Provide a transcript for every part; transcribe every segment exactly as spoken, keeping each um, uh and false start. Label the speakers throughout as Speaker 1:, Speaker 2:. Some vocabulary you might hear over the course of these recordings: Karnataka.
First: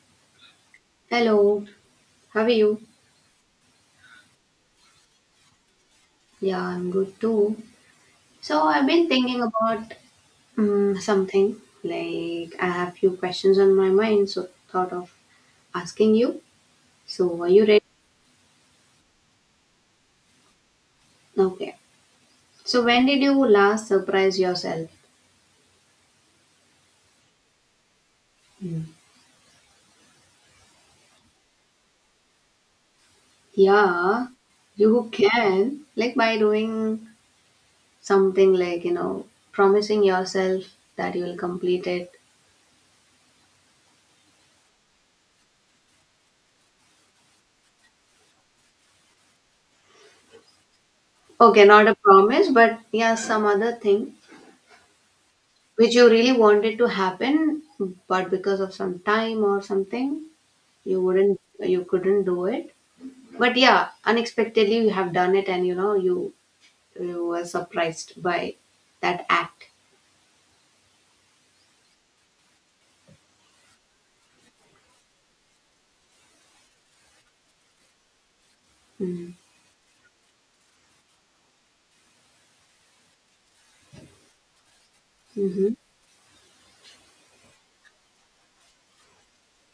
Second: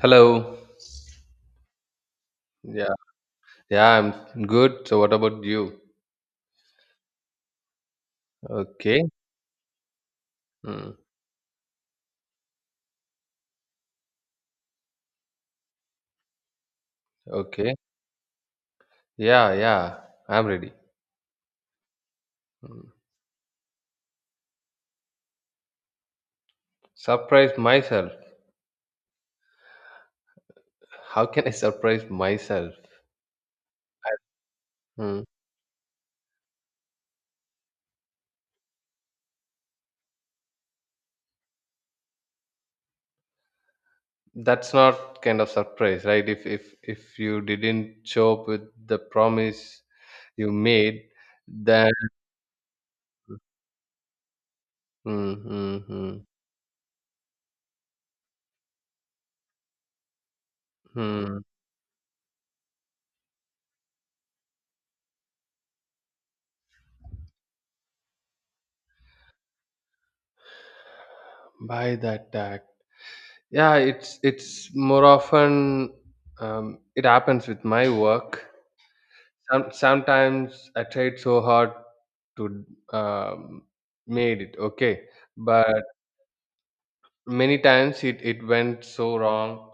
Speaker 1: Hello.
Speaker 2: Hello, how are you?
Speaker 1: Yeah. Yeah, I'm good. So what about you?
Speaker 2: Yeah, I'm good too. So I've
Speaker 1: Okay.
Speaker 2: been thinking about
Speaker 1: Mm.
Speaker 2: um, something like I have few questions on my mind, so thought of asking you. So are you
Speaker 1: Okay.
Speaker 2: ready?
Speaker 1: Yeah, yeah. I'm ready.
Speaker 2: Okay. So
Speaker 1: Mm.
Speaker 2: when did you last surprise yourself?
Speaker 1: Surprise myself.
Speaker 2: Mm.
Speaker 1: How can I surprise myself?
Speaker 2: Yeah, you
Speaker 1: Mm.
Speaker 2: can like by doing something like you know promising yourself that you will complete it.
Speaker 1: That's not kind of surprise, right? If if if you didn't show up with the promise you made,
Speaker 2: Okay, not
Speaker 1: then
Speaker 2: a promise, but yeah, some other thing
Speaker 1: mm, mm,
Speaker 2: which you
Speaker 1: mm,
Speaker 2: really wanted to happen but because of some time or something you
Speaker 1: mm
Speaker 2: wouldn't you couldn't do it but yeah unexpectedly you have done it and you know you you were surprised by that act.
Speaker 1: by that act. Yeah, it's it's more often um, it happens with my work.
Speaker 2: Mm-hmm.
Speaker 1: Some, sometimes I tried so hard to um, made it okay,
Speaker 2: Mm-hmm.
Speaker 1: but many times it, it went so wrong,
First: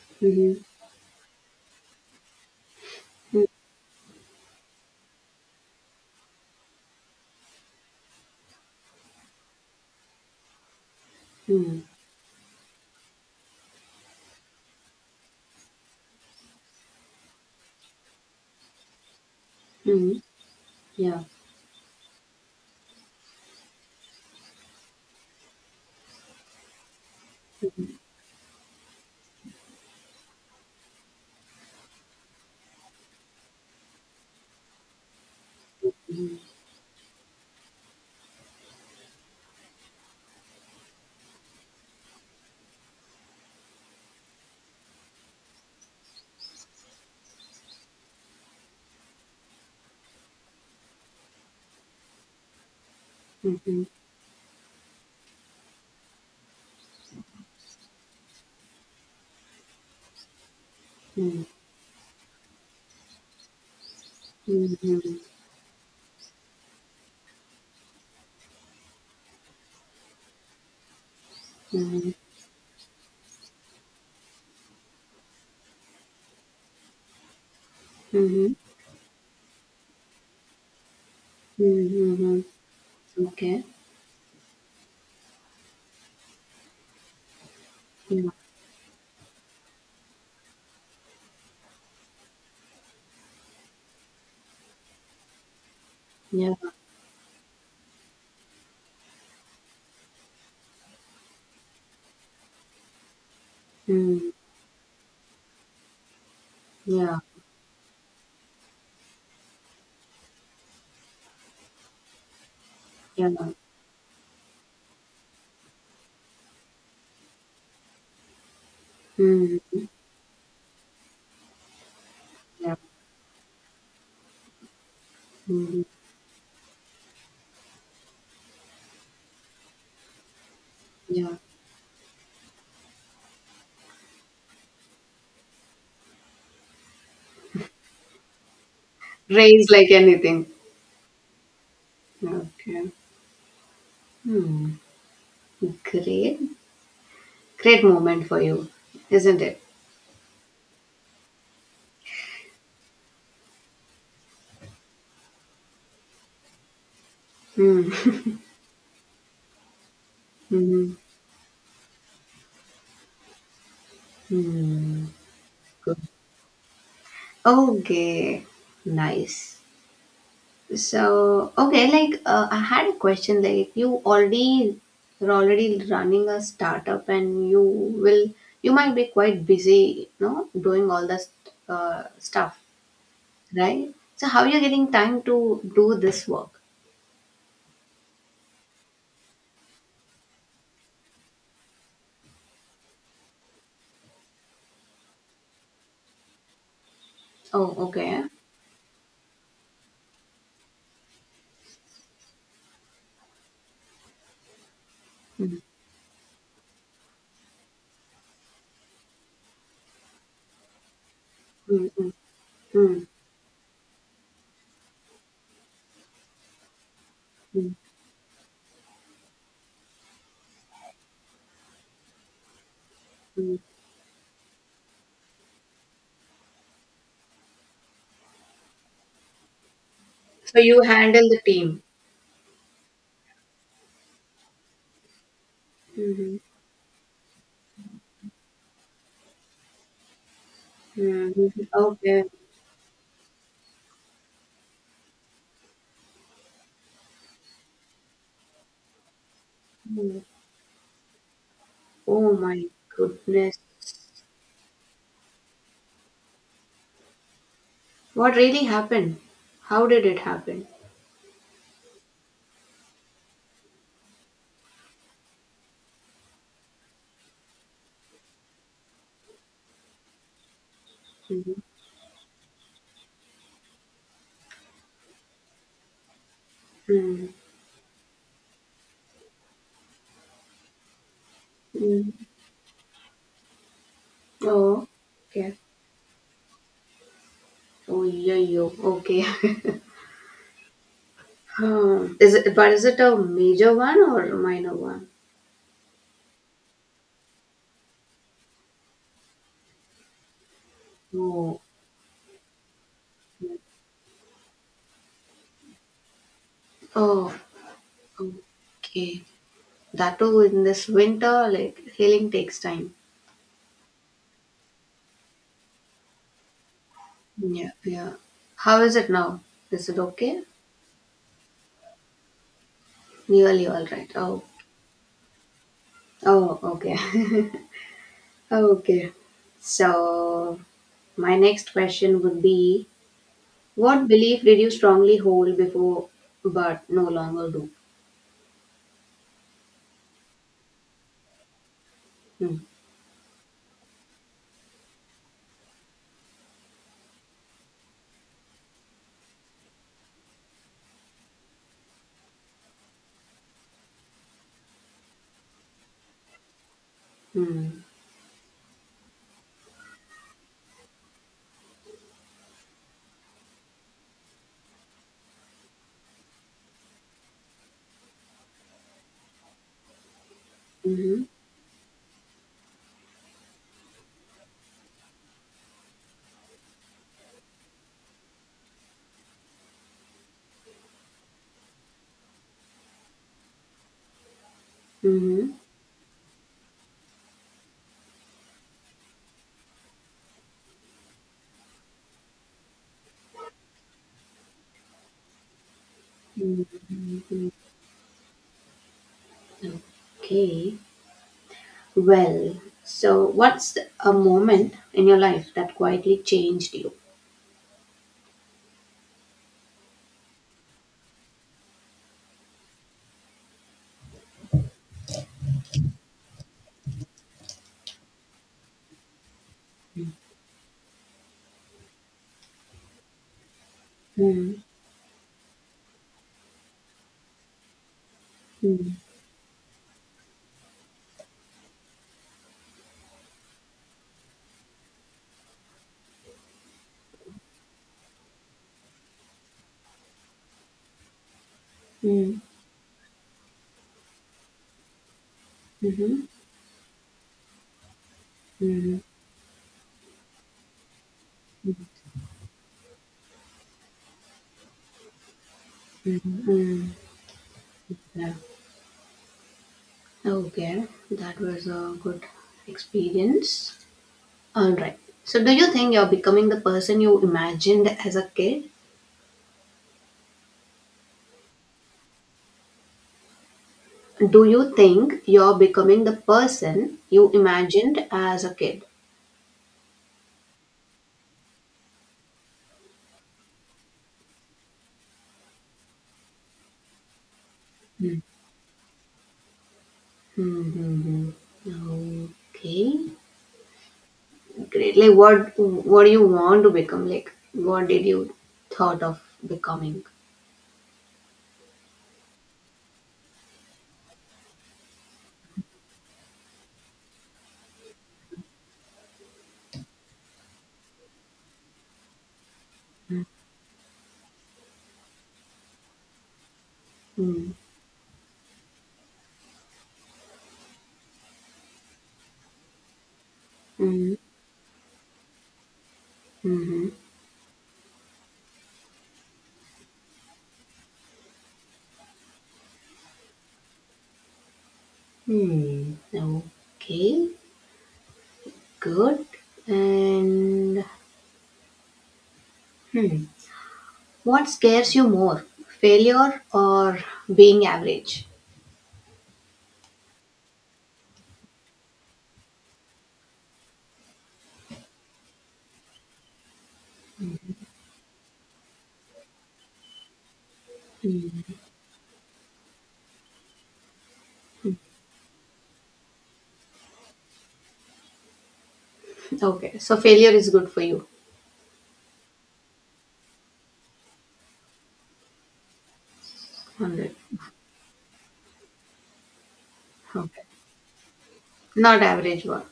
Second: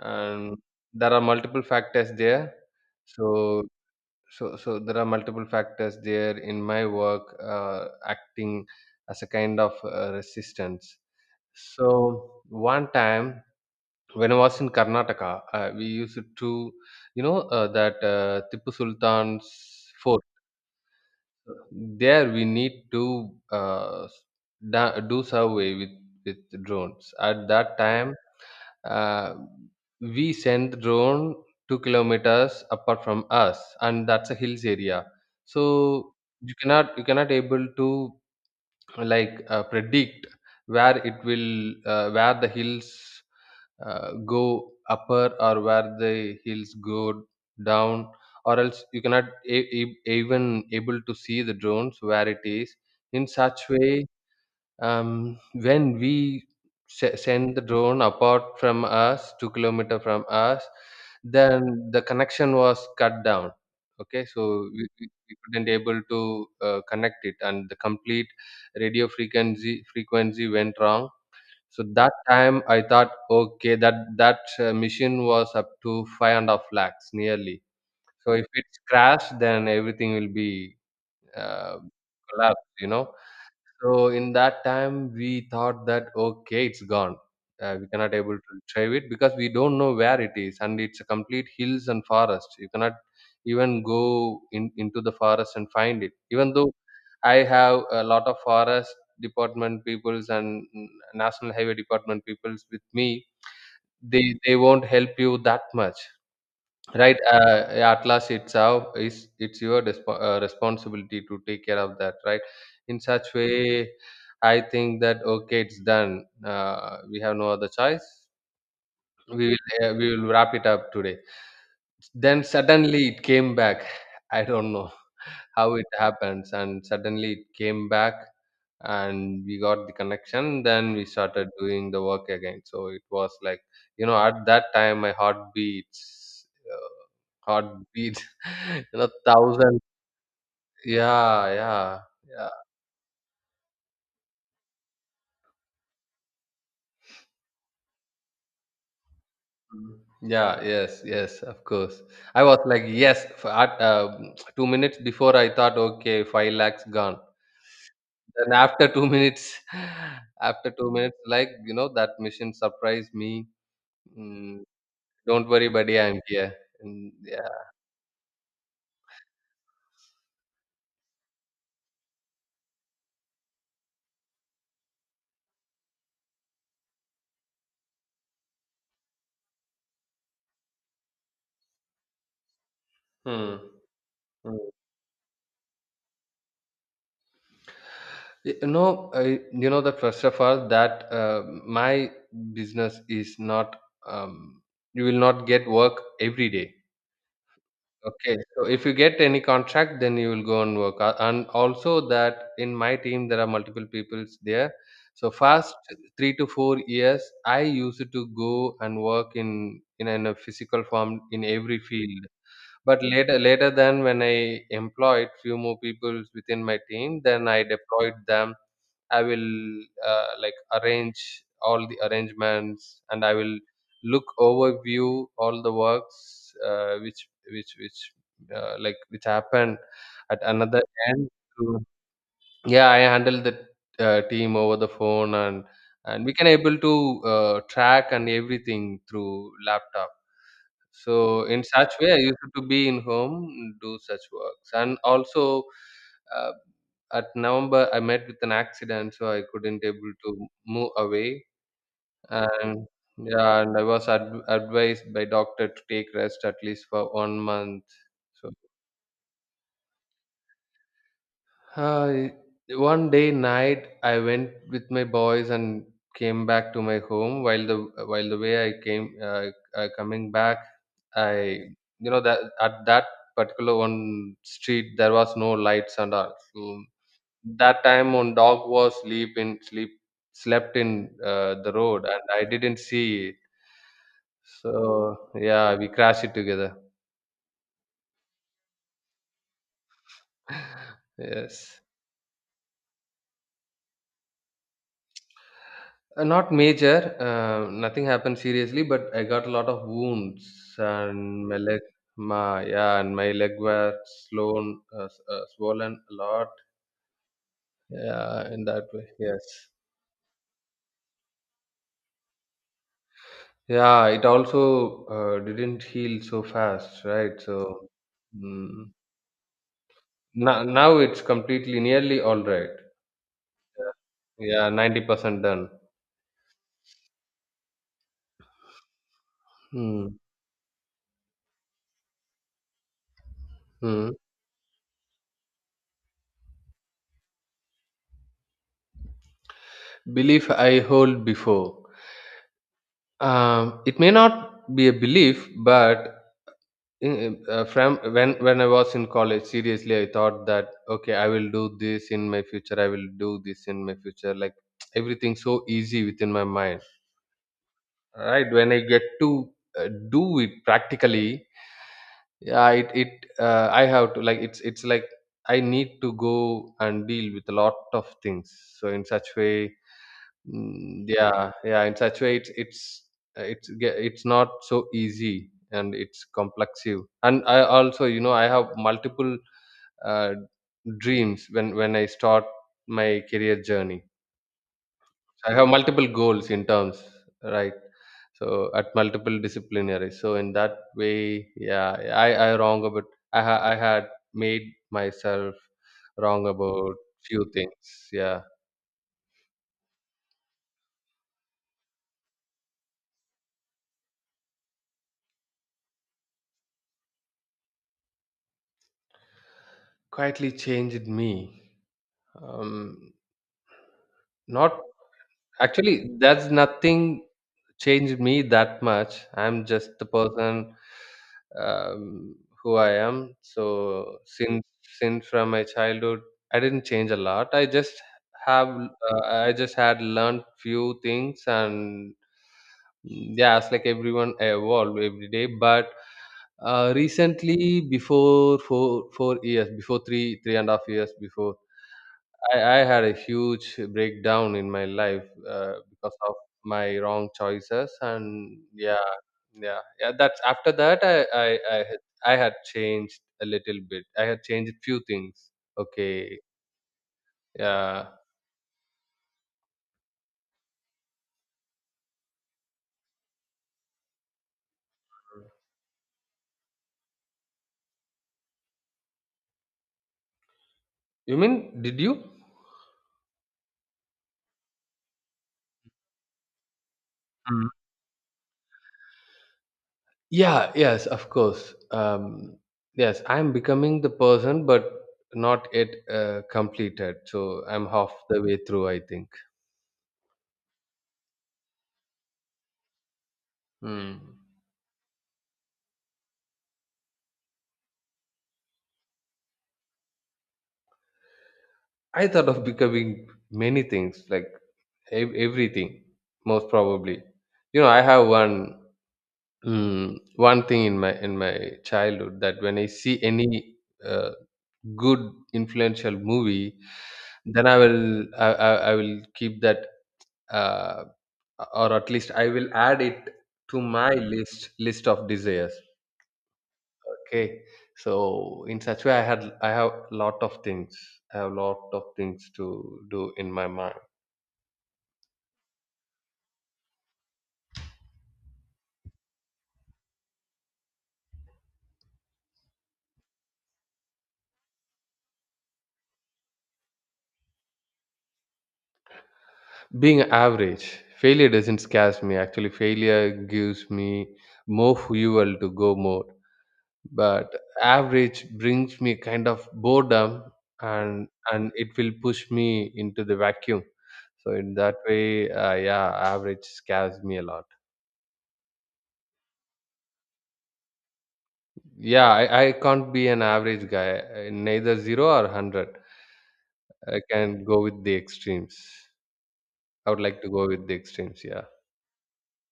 Speaker 1: and
Speaker 2: Mm-hmm.
Speaker 1: there are multiple factors there. So so so there are multiple factors there in my work, uh, acting as a kind of uh, resistance.
Speaker 2: Mm-hmm.
Speaker 1: So one time when I was in Karnataka, uh, we used to, you know, uh, that uh, Tipu Sultan's
Speaker 2: Mm-hmm.
Speaker 1: fort.
Speaker 2: Yeah.
Speaker 1: There we need to uh, da- do survey with with drones. At that time uh, we send drone two kilometers apart from us, and that's a hills area, so
Speaker 2: Mm-hmm.
Speaker 1: you cannot you cannot able to, like, uh, predict where it will, uh, where the hills, uh, go upper or where the hills go down, or else you cannot a- a- even able to see the drones where it is. In such
Speaker 2: Mm-hmm.
Speaker 1: way, um, when we se- send the drone apart from us two kilometer from us,
Speaker 2: Mm-hmm.
Speaker 1: then the connection was cut down. Okay, so we, we we couldn't able to uh, connect it, and the complete radio frequency frequency went wrong. So
Speaker 2: Mm-hmm.
Speaker 1: that time I thought, okay, that that uh, machine was up to five and a half lakhs nearly. So if
Speaker 2: Mm-hmm.
Speaker 1: it's crashed, then everything will be, uh,
Speaker 2: Mm-hmm.
Speaker 1: collapsed, you know.
Speaker 2: Okay.
Speaker 1: So in that time, we thought that, okay, it's gone. Uh, we cannot
Speaker 2: Yeah,
Speaker 1: able to retrieve it because we don't know where it is, and it's a complete hills and forest. You cannot even go in, into the forest and find it. Even
Speaker 2: yeah.
Speaker 1: though I have a lot of forest department peoples and mm, national highway department peoples with me,
Speaker 2: Mm.
Speaker 1: they they won't help you that much, right?
Speaker 2: Yeah,
Speaker 1: Uh, yeah, at last it's our is it's your desp- uh, responsibility to take care of that, right? In
Speaker 2: yeah.
Speaker 1: such way, I think that, okay, it's done. Uh, we have no other choice. We
Speaker 2: Mm.
Speaker 1: will uh, we will wrap it up today. Then
Speaker 2: Yeah.
Speaker 1: suddenly it came back. I don't know how
Speaker 2: Mm.
Speaker 1: it happens, and suddenly it came back, and we got the connection. Then we
Speaker 2: Yeah.
Speaker 1: started doing the work again. So it was like, you know, at that time my heartbeats, uh, heartbeat, you know,
Speaker 2: Rains
Speaker 1: thousand.
Speaker 2: like anything.
Speaker 1: Yeah, yeah, yeah.
Speaker 2: Okay. Hmm. Great. Great moment for you, isn't it?
Speaker 1: Mhm. Yeah, yes, yes, of course. I was like, yes, for at, uh, two minutes before I thought, okay, five lakhs gone.
Speaker 2: Hmm.
Speaker 1: Then after two minutes, after two
Speaker 2: Hmm.
Speaker 1: minutes like, you know, that mission surprised me. Mm,
Speaker 2: Hmm.
Speaker 1: don't worry, buddy.
Speaker 2: Good.
Speaker 1: I'm here. Mm, yeah.
Speaker 2: Okay. Nice. So, okay, like uh, I had a question. Like you already, you're already running a startup, and you will, you might be quite busy, you know, doing all this uh, stuff,
Speaker 1: Hmm.
Speaker 2: right? So, how are
Speaker 1: Hmm.
Speaker 2: you getting time to do this work?
Speaker 1: Y- No, I, you know that, first of all, that uh, my business is not. Um, you will not get work every day.
Speaker 2: Oh, okay.
Speaker 1: Okay, so if you get any contract, then you will go and work. Uh, And also that in my team there are multiple peoples there. So first three to four years, I used to go and work in in, in a physical form in every
Speaker 2: Mm-hmm.
Speaker 1: field. But
Speaker 2: Mm,
Speaker 1: later, later than, when I employed few more people within my team, then I
Speaker 2: mm,
Speaker 1: deployed them. I will, uh, like, arrange all the arrangements, and I will
Speaker 2: mm.
Speaker 1: look overview all the works, uh, which which which uh, like which happened at
Speaker 2: So you
Speaker 1: another end.
Speaker 2: handle the
Speaker 1: to-
Speaker 2: team.
Speaker 1: Yeah, I handle the, uh, team over the phone, and and we
Speaker 2: Mhm,
Speaker 1: can able to, uh, track and everything through laptop.
Speaker 2: mhm.
Speaker 1: So in such way, I
Speaker 2: Okay.
Speaker 1: used to be in home, do such works, and also, uh, at November I met with an accident, so I couldn't able
Speaker 2: Mm.
Speaker 1: to move away,
Speaker 2: Oh my
Speaker 1: and
Speaker 2: goodness.
Speaker 1: yeah, and I was ad- advised by doctor to take rest at least for one month.
Speaker 2: What
Speaker 1: So,
Speaker 2: really happened? How did it happen?
Speaker 1: hi. One day night, I went with my boys and came back to my home. While the while the way I came, uh, uh, coming back, I,
Speaker 2: Mhm,
Speaker 1: you know that at that particular one street there was no lights and all. So
Speaker 2: mhm,
Speaker 1: that time one dog was sleep in sleep slept in, uh, the road,
Speaker 2: mhm.
Speaker 1: and I didn't see it.
Speaker 2: Oh,
Speaker 1: So
Speaker 2: okay.
Speaker 1: yeah, we crashed it together.
Speaker 2: Oh, yeah, yo. Okay.
Speaker 1: Yes.
Speaker 2: Hmm. is it, but is it a major one or a minor one?
Speaker 1: Uh, not major, uh, nothing happened seriously, but I got a lot of wounds and my
Speaker 2: Oh,
Speaker 1: leg, my, yeah, and my leg were swollen, uh, s- uh, swollen a lot.
Speaker 2: oh,
Speaker 1: Yeah, in that way,
Speaker 2: okay.
Speaker 1: yes.
Speaker 2: That too in this winter, like healing takes time.
Speaker 1: Yeah, it also uh, didn't heal so fast, right?
Speaker 2: Yeah,
Speaker 1: So
Speaker 2: yeah. How
Speaker 1: mm,
Speaker 2: is it now? Is it okay?
Speaker 1: now, now it's completely nearly all right.
Speaker 2: Nearly all right. Oh,
Speaker 1: Yeah, ninety percent done.
Speaker 2: oh, okay. Okay.
Speaker 1: Hmm.
Speaker 2: So, my next question would be: what
Speaker 1: Hmm.
Speaker 2: belief did you strongly hold before but no longer do?
Speaker 1: Belief I hold before.
Speaker 2: Hmm.
Speaker 1: Um, it may not be a belief, but in- uh, from when when I was in college, seriously I thought that, okay, I will do this in my future, I will do this in my future, like everything so easy within my mind,
Speaker 2: Hmm.
Speaker 1: right? When I get to, uh, do it practically, yeah, it it uh, I have to, like, it's it's like I need to go and deal with a lot of things. So in such way. Mm,
Speaker 2: Mm-hmm.
Speaker 1: yeah, yeah. In such way, it's it's uh, it's, ge- it's not so easy, and it's complexive. And I also, you know, I have multiple, uh, dreams when when I start my career journey.
Speaker 2: Mm-hmm.
Speaker 1: So I have multiple goals in terms, right? So at multiple disciplinary. So in that way, yeah, I I wrong about, I ha- I had made myself wrong about few
Speaker 2: Mm-hmm.
Speaker 1: things. Yeah,
Speaker 2: Okay. Well, so what's a moment in your life that quietly changed you?
Speaker 1: quietly changed me. Um, Not actually, that's nothing changed me that much. I'm just the person, um, who I am. So
Speaker 2: Hmm.
Speaker 1: since since from my childhood, I didn't change a lot. I just have,
Speaker 2: Hmm.
Speaker 1: uh, I just had learned few things, and mm, yeah, it's like everyone I evolve every day. But uh, recently, before four four years, before three three and a half years before,
Speaker 2: Hmm.
Speaker 1: I, I had a huge breakdown in my life uh, because
Speaker 2: Mm-hmm.
Speaker 1: of my wrong choices, and
Speaker 2: Mm-hmm.
Speaker 1: yeah, yeah, yeah, that's after that I, I i had I had changed a little bit, I had changed few things. Okay,
Speaker 2: Mm-hmm.
Speaker 1: yeah.
Speaker 2: Okay, that was a good experience. All right. So, do you think you're becoming the person you imagined as a kid?
Speaker 1: You mean, did you?
Speaker 2: Do you think you're becoming the person you
Speaker 1: Mm.
Speaker 2: imagined as a kid?
Speaker 1: Yeah, yes, of course. Um, yes, I'm becoming the person, but not yet, uh, completed. So I'm half the way through, I think.
Speaker 2: Mm-hmm. Okay,
Speaker 1: Hmm.
Speaker 2: great. Like, what what do you want to become? Like, what did you thought of becoming?
Speaker 1: I thought of becoming many things, like, ev- everything most probably. You know, I have one, mm, one thing in my in my childhood that when I see any, uh, good influential movie,
Speaker 2: Mm-hmm.
Speaker 1: then i will i, I, I will keep that, uh, or at least I will add it to my list list of desires.
Speaker 2: Mm-hmm.
Speaker 1: Okay, so in such way i had I have lot of things, I have lot of things to do in my mind.
Speaker 2: Hmm. Okay, good. And what scares you more, failure or being average?
Speaker 1: Being average. Failure doesn't scares me. Actually, failure gives me more fuel to go more, but average brings me kind of boredom, and
Speaker 2: Hmm.
Speaker 1: and it will push me into the vacuum. So in that way, uh, yeah, average scares me a lot.
Speaker 2: Okay, so failure is good for you
Speaker 1: Yeah, I, I can't be an average guy, uh, neither zero or one hundred.
Speaker 2: on that.
Speaker 1: I can go with the extremes, i would
Speaker 2: Okay,
Speaker 1: like to go with the extremes yeah.
Speaker 2: not average one.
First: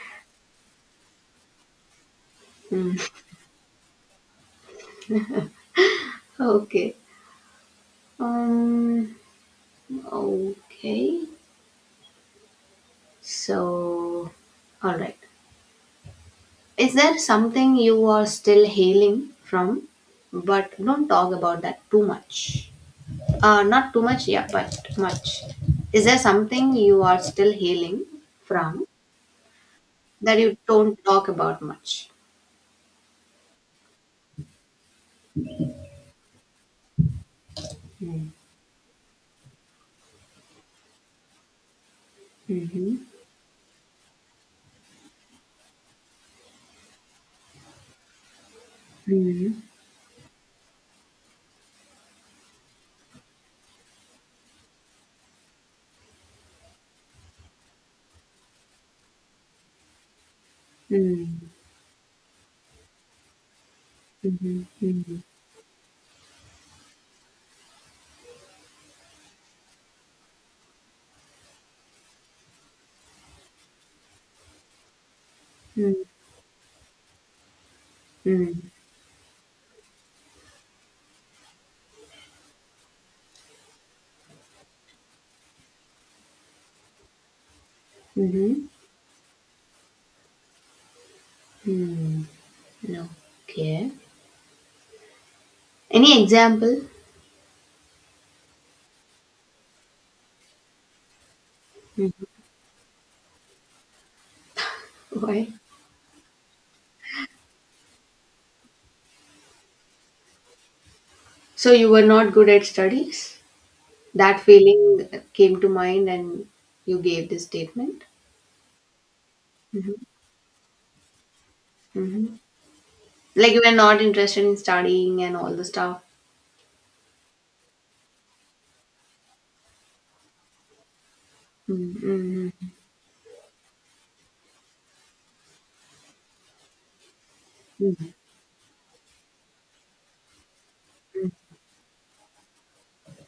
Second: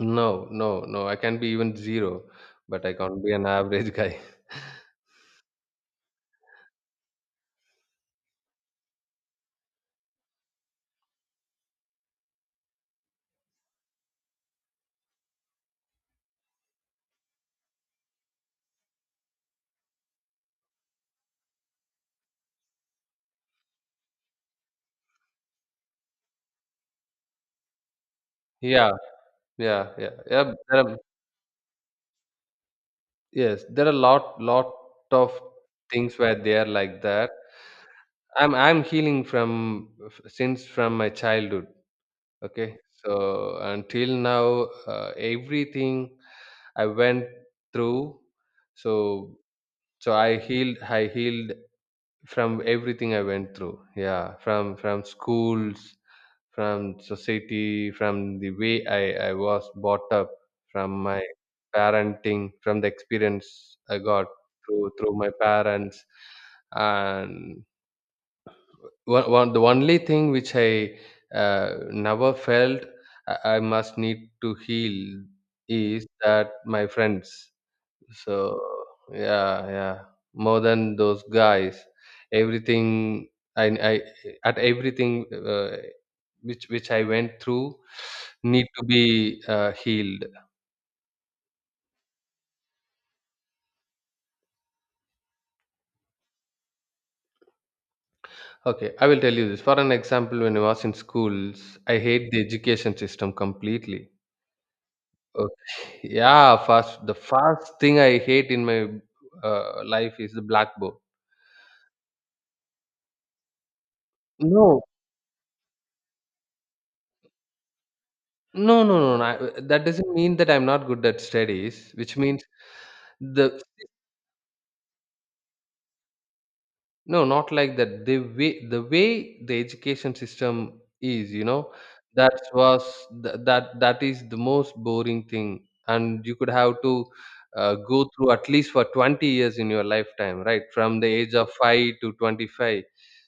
Speaker 1: No, no, no. I can be even zero, but I
Speaker 2: Hmm.
Speaker 1: can't be an average guy.
Speaker 2: Okay. Um. Okay. So, all right. Is there something you are still healing from, but don't talk about that too much? Uh, not too much, yeah, but much. Is there something you are still healing from
Speaker 1: Yeah, yeah, yeah,
Speaker 2: that
Speaker 1: yeah,
Speaker 2: you
Speaker 1: there are,
Speaker 2: don't talk about much?
Speaker 1: yes, there are lot, lot of things where they are like that.
Speaker 2: Mm,
Speaker 1: I'm, I'm healing from f- since from my childhood. Okay,
Speaker 2: mhm,
Speaker 1: so until now, uh, everything I went through. So,
Speaker 2: mhm,
Speaker 1: so I healed. I healed from everything I went through. Yeah, from from schools, from society, from the way I, I was brought up, from
Speaker 2: mm,
Speaker 1: my
Speaker 2: mhm,
Speaker 1: parenting, from the experience I got through through
Speaker 2: mhm,
Speaker 1: my parents, and one, one, the only thing which I, uh, never felt I, I must need to heal,
Speaker 2: mm,
Speaker 1: is that my friends. So
Speaker 2: mm,
Speaker 1: yeah, yeah, more than those guys, everything I I at everything. Uh, which which I went through need
Speaker 2: mhm,
Speaker 1: to be, uh, healed.
Speaker 2: mm. Okay. Any example?
Speaker 1: Okay, I will tell you this. For an example, when I was in schools, I
Speaker 2: Mm,
Speaker 1: hate the education system completely.
Speaker 2: why?
Speaker 1: Okay. Yeah, first, the first thing I hate in my, uh, life is the blackboard.
Speaker 2: So you were not good at studies? That
Speaker 1: No,
Speaker 2: feeling came to mind and you gave this statement?
Speaker 1: no, no, no. no. I- that
Speaker 2: Mm-hmm.
Speaker 1: doesn't mean that I'm not good at studies, which
Speaker 2: Mm-hmm.
Speaker 1: means
Speaker 2: Like
Speaker 1: the.
Speaker 2: you were not interested in studying and all the stuff.
Speaker 1: No, not like that. The way the way the education system is, you know, that
Speaker 2: Mm-hmm.
Speaker 1: was, th- that that is the most boring thing, and you could have to, uh, go
Speaker 2: Mm-hmm.
Speaker 1: through at least for twenty years in your lifetime, right? From the age of five to twenty-five,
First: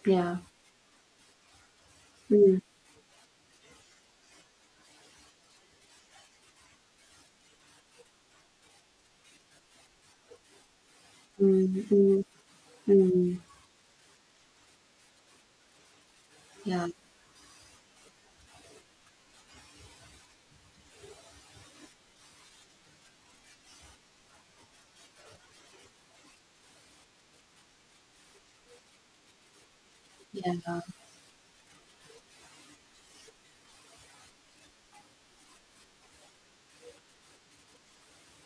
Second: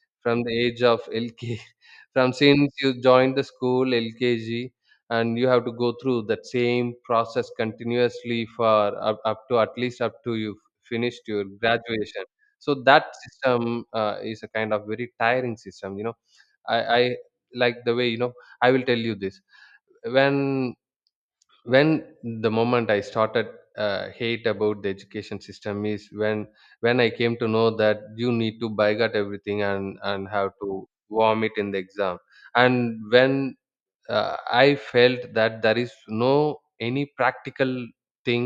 Speaker 2: Yeah.
Speaker 1: from the age of L K from since you joined the school L K G, and you have to go through that same process continuously for up, up to at least up to you finished your
Speaker 2: Mm-hmm.
Speaker 1: graduation. So that system uh, is a kind of very tiring system, you know I,
Speaker 2: Yeah. Yeah.
Speaker 1: I like the way you know I will tell you this. When when the moment I started uh, hate about the education system is when when I came to know that you need to boycott everything and and have to vomit in the exam. And when uh, I felt that there is no any practical thing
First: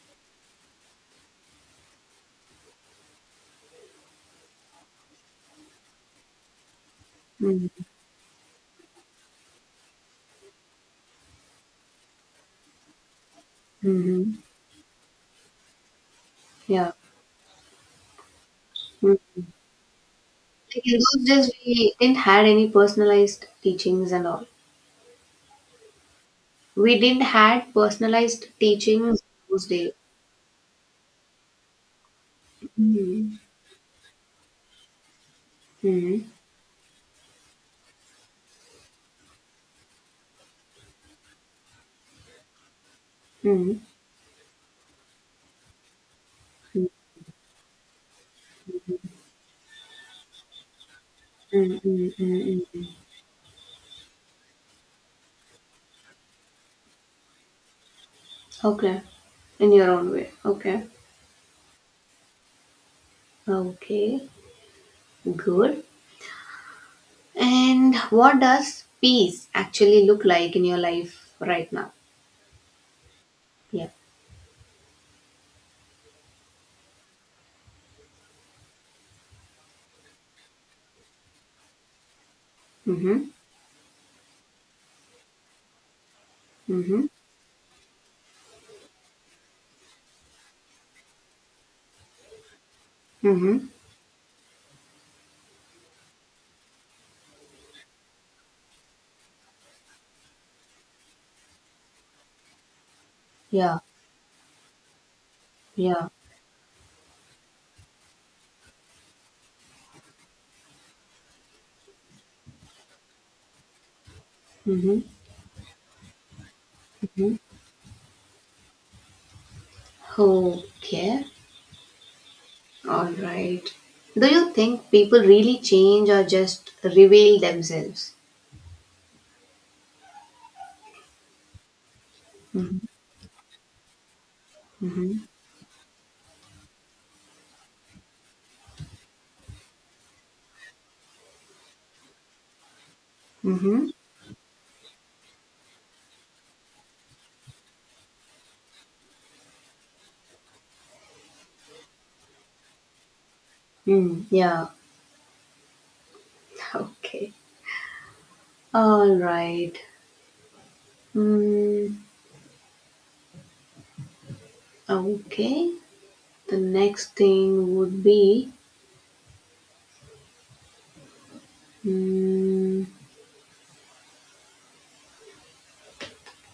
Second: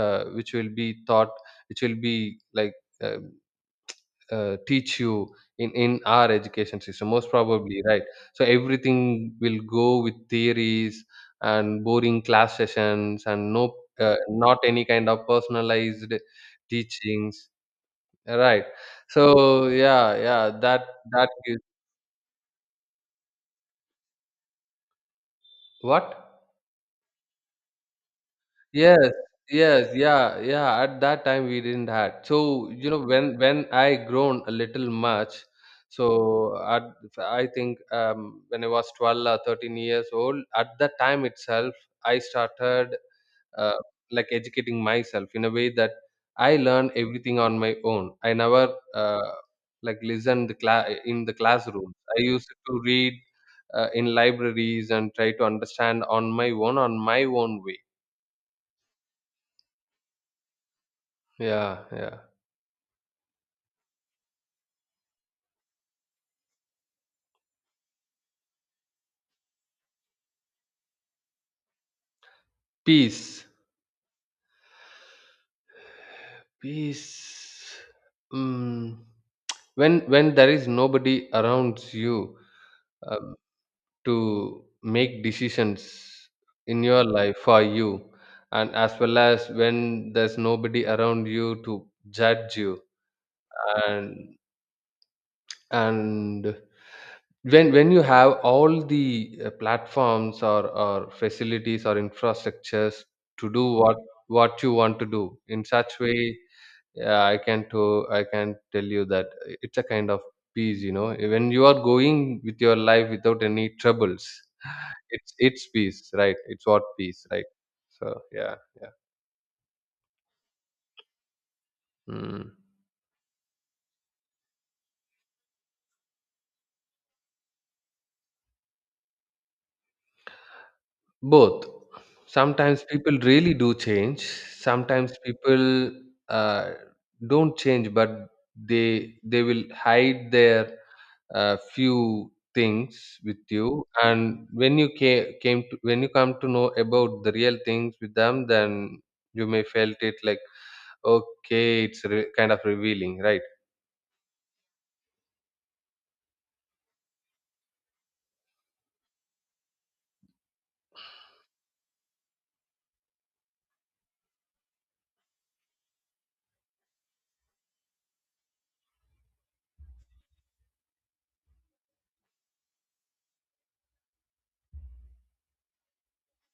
Speaker 1: uh, which will be taught, which will be like uh, uh, teach you in in our education system, most probably, right? So everything will go with theories and boring class sessions, and no uh,
Speaker 2: Mm-hmm.
Speaker 1: not any kind of personalized
Speaker 2: Yeah.
Speaker 1: teachings, right?
Speaker 2: Mm.
Speaker 1: So yeah yeah that
Speaker 2: Like in those
Speaker 1: That
Speaker 2: days,
Speaker 1: is
Speaker 2: we didn't had any personalized teachings and all.
Speaker 1: what.
Speaker 2: We didn't had personalized
Speaker 1: Yes,
Speaker 2: teachings those days.
Speaker 1: yes, yeah, yeah. At that time we didn't had. So you know, when
Speaker 2: Mm.
Speaker 1: when I grown a little much, so
Speaker 2: Mm.
Speaker 1: at I think um, when I was twelve or thirteen years old, at that time itself I started uh,
Speaker 2: Mm.
Speaker 1: like educating myself in a way that I
Speaker 2: Mm.
Speaker 1: learned everything on my own. I never uh, like listened the cla- in the
Speaker 2: Mm.
Speaker 1: classroom.
Speaker 2: Mm.
Speaker 1: I used
Speaker 2: Mm.
Speaker 1: to
Speaker 2: Mm.
Speaker 1: read uh, in libraries and try to understand on my own, on my own way.
Speaker 2: Okay. In your own way. Okay.
Speaker 1: Yeah, yeah.
Speaker 2: Okay. Good. And what does peace actually look like in your life right now?
Speaker 1: Peace.
Speaker 2: Yeah.
Speaker 1: Peace. Mm. When when there is nobody around you
Speaker 2: Mm-hmm.
Speaker 1: um, to make decisions in your
Speaker 2: Mm-hmm.
Speaker 1: life for you, and as well as when there's nobody around you to judge you,
Speaker 2: Mm-hmm.
Speaker 1: and and when when you have all the uh, platforms or or facilities or infrastructures to do
Speaker 2: Yeah.
Speaker 1: what what you want to do in such
Speaker 2: Yeah.
Speaker 1: way. Yeah, i can to I can tell you that it's a kind of peace, you know, when you are going with your life without any troubles.
Speaker 2: Mm-hmm.
Speaker 1: It's it's peace, right? It's what peace,
Speaker 2: Mm-hmm.
Speaker 1: right? So yeah, yeah,
Speaker 2: Okay.
Speaker 1: mm.
Speaker 2: All right. Do you think people really change or just reveal themselves?
Speaker 1: Both.
Speaker 2: Mm-hmm.
Speaker 1: Sometimes people really do change. Sometimes
Speaker 2: Mm-hmm.
Speaker 1: people uh, don't change, but they they will hide their a few things with you,
Speaker 2: Mm-hmm.
Speaker 1: and when you came, came to, when you come to know about the real things with them, then you may felt it like okay, it's re- kind of revealing, right?
Speaker 2: Mm, yeah. Okay. All right. Mm, okay. The next thing would be mm,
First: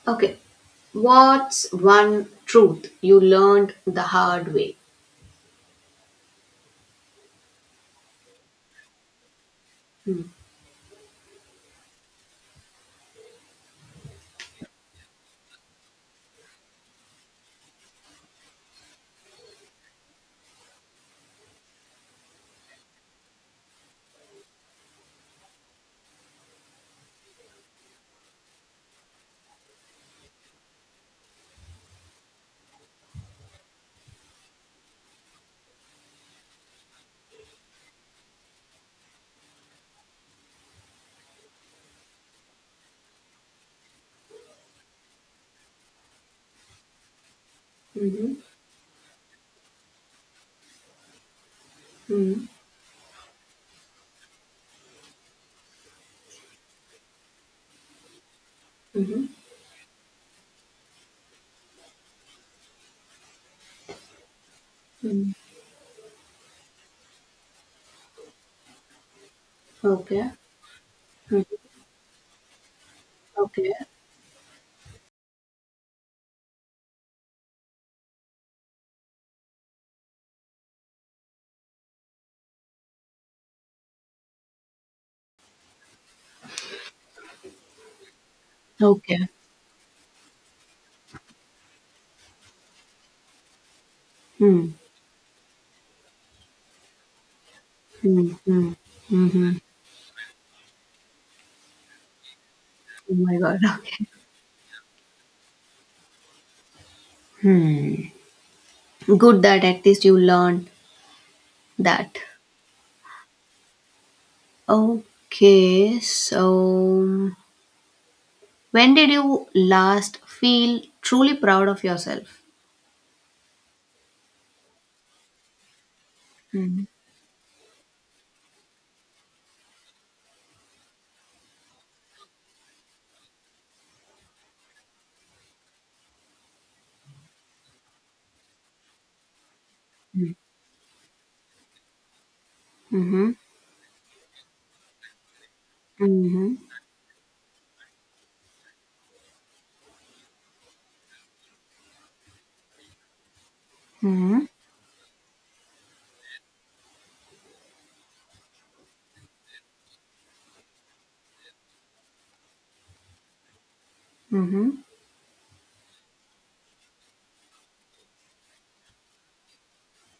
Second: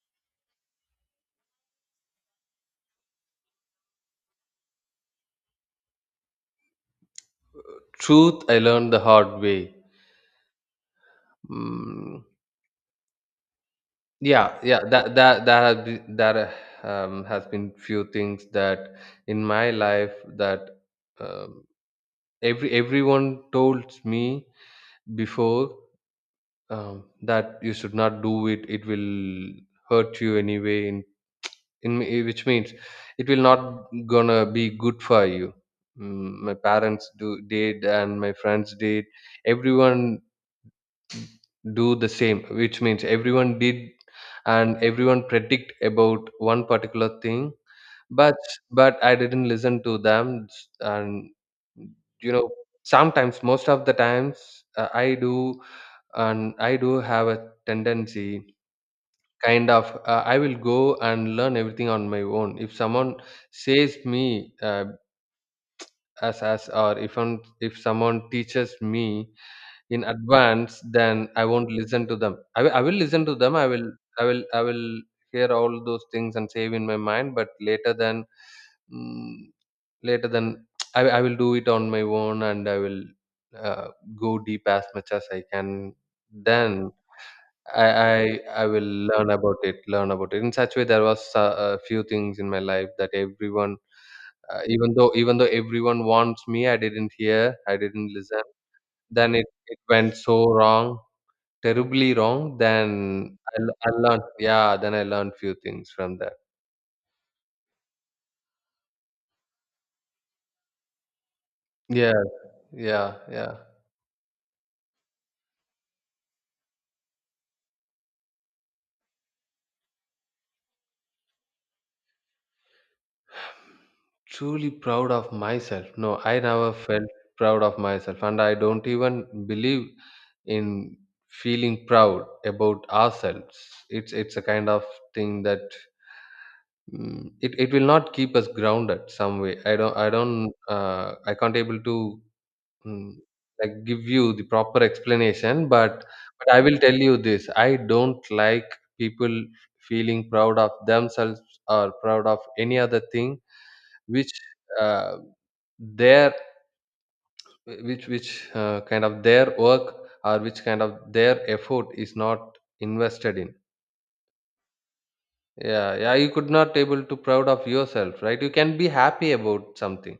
Speaker 2: okay. What's one truth you learned the hard way?
Speaker 1: Truth I learned the hard way.
Speaker 2: Mm.
Speaker 1: Mm, yeah, yeah, that that that has been, that uh, um, has been few things that in my life that, um, every everyone told me before um, that you should not do it, it will hurt you anyway in, in m- which means it will not gonna be good for you. Mm, my parents do did, and my friends did. Everyone do the same, which means everyone did, and everyone predict about one particular thing.
Speaker 2: Mm-hmm.
Speaker 1: But but I didn't listen to them, s- and you
Speaker 2: Mm,
Speaker 1: know, sometimes most of the times uh, I do, and I do have a tendency.
Speaker 2: mm-hmm.
Speaker 1: Kind of, uh, I will go and learn everything on my own. If someone says me uh,
Speaker 2: Mm.
Speaker 1: as as, or if I if someone teaches me in
Speaker 2: Okay.
Speaker 1: advance, then
Speaker 2: Mm.
Speaker 1: I won't listen to them. I will I will listen to them. I
Speaker 2: Okay.
Speaker 1: will, I will, I will hear all those things and save in my mind. But later than, mm, later than, I I will do it on my own, and I will uh, go deep as much as I can. Then I I I will
Speaker 2: Okay.
Speaker 1: learn about it, learn about it. In such way, there was a, a few things in my life that everyone, uh,
Speaker 2: Hmm.
Speaker 1: even though even though everyone wants me, I didn't hear, I didn't
Speaker 2: Hmm.
Speaker 1: listen. Then it it went so wrong, terribly wrong.
Speaker 2: Oh my
Speaker 1: Then
Speaker 2: god.
Speaker 1: I, l- I learned, yeah. Then I learned few things from that.
Speaker 2: Hmm. Good that at least you learned
Speaker 1: Yeah,
Speaker 2: that.
Speaker 1: yeah, yeah.
Speaker 2: Okay, so when did you last feel truly proud of yourself?
Speaker 1: Truly proud of myself? No, I never felt proud of myself, and I don't even believe in feeling proud about ourselves. It's it's a kind of thing that, mm, it, it will not keep us grounded some way. i don't i
Speaker 2: Mm-hmm.
Speaker 1: don't uh, i can't able to, mm,
Speaker 2: Mm-hmm.
Speaker 1: like give you the proper explanation, but but
Speaker 2: Mm-hmm.
Speaker 1: I will tell you this: I don't like people feeling proud of themselves or proud of any other thing which
Speaker 2: Mm-hmm.
Speaker 1: uh, their which which uh, kind of their work or which kind of their effort is not invested in.
Speaker 2: Mm-hmm.
Speaker 1: Yeah, yeah, you could not able to proud of yourself, right? You can be happy about something,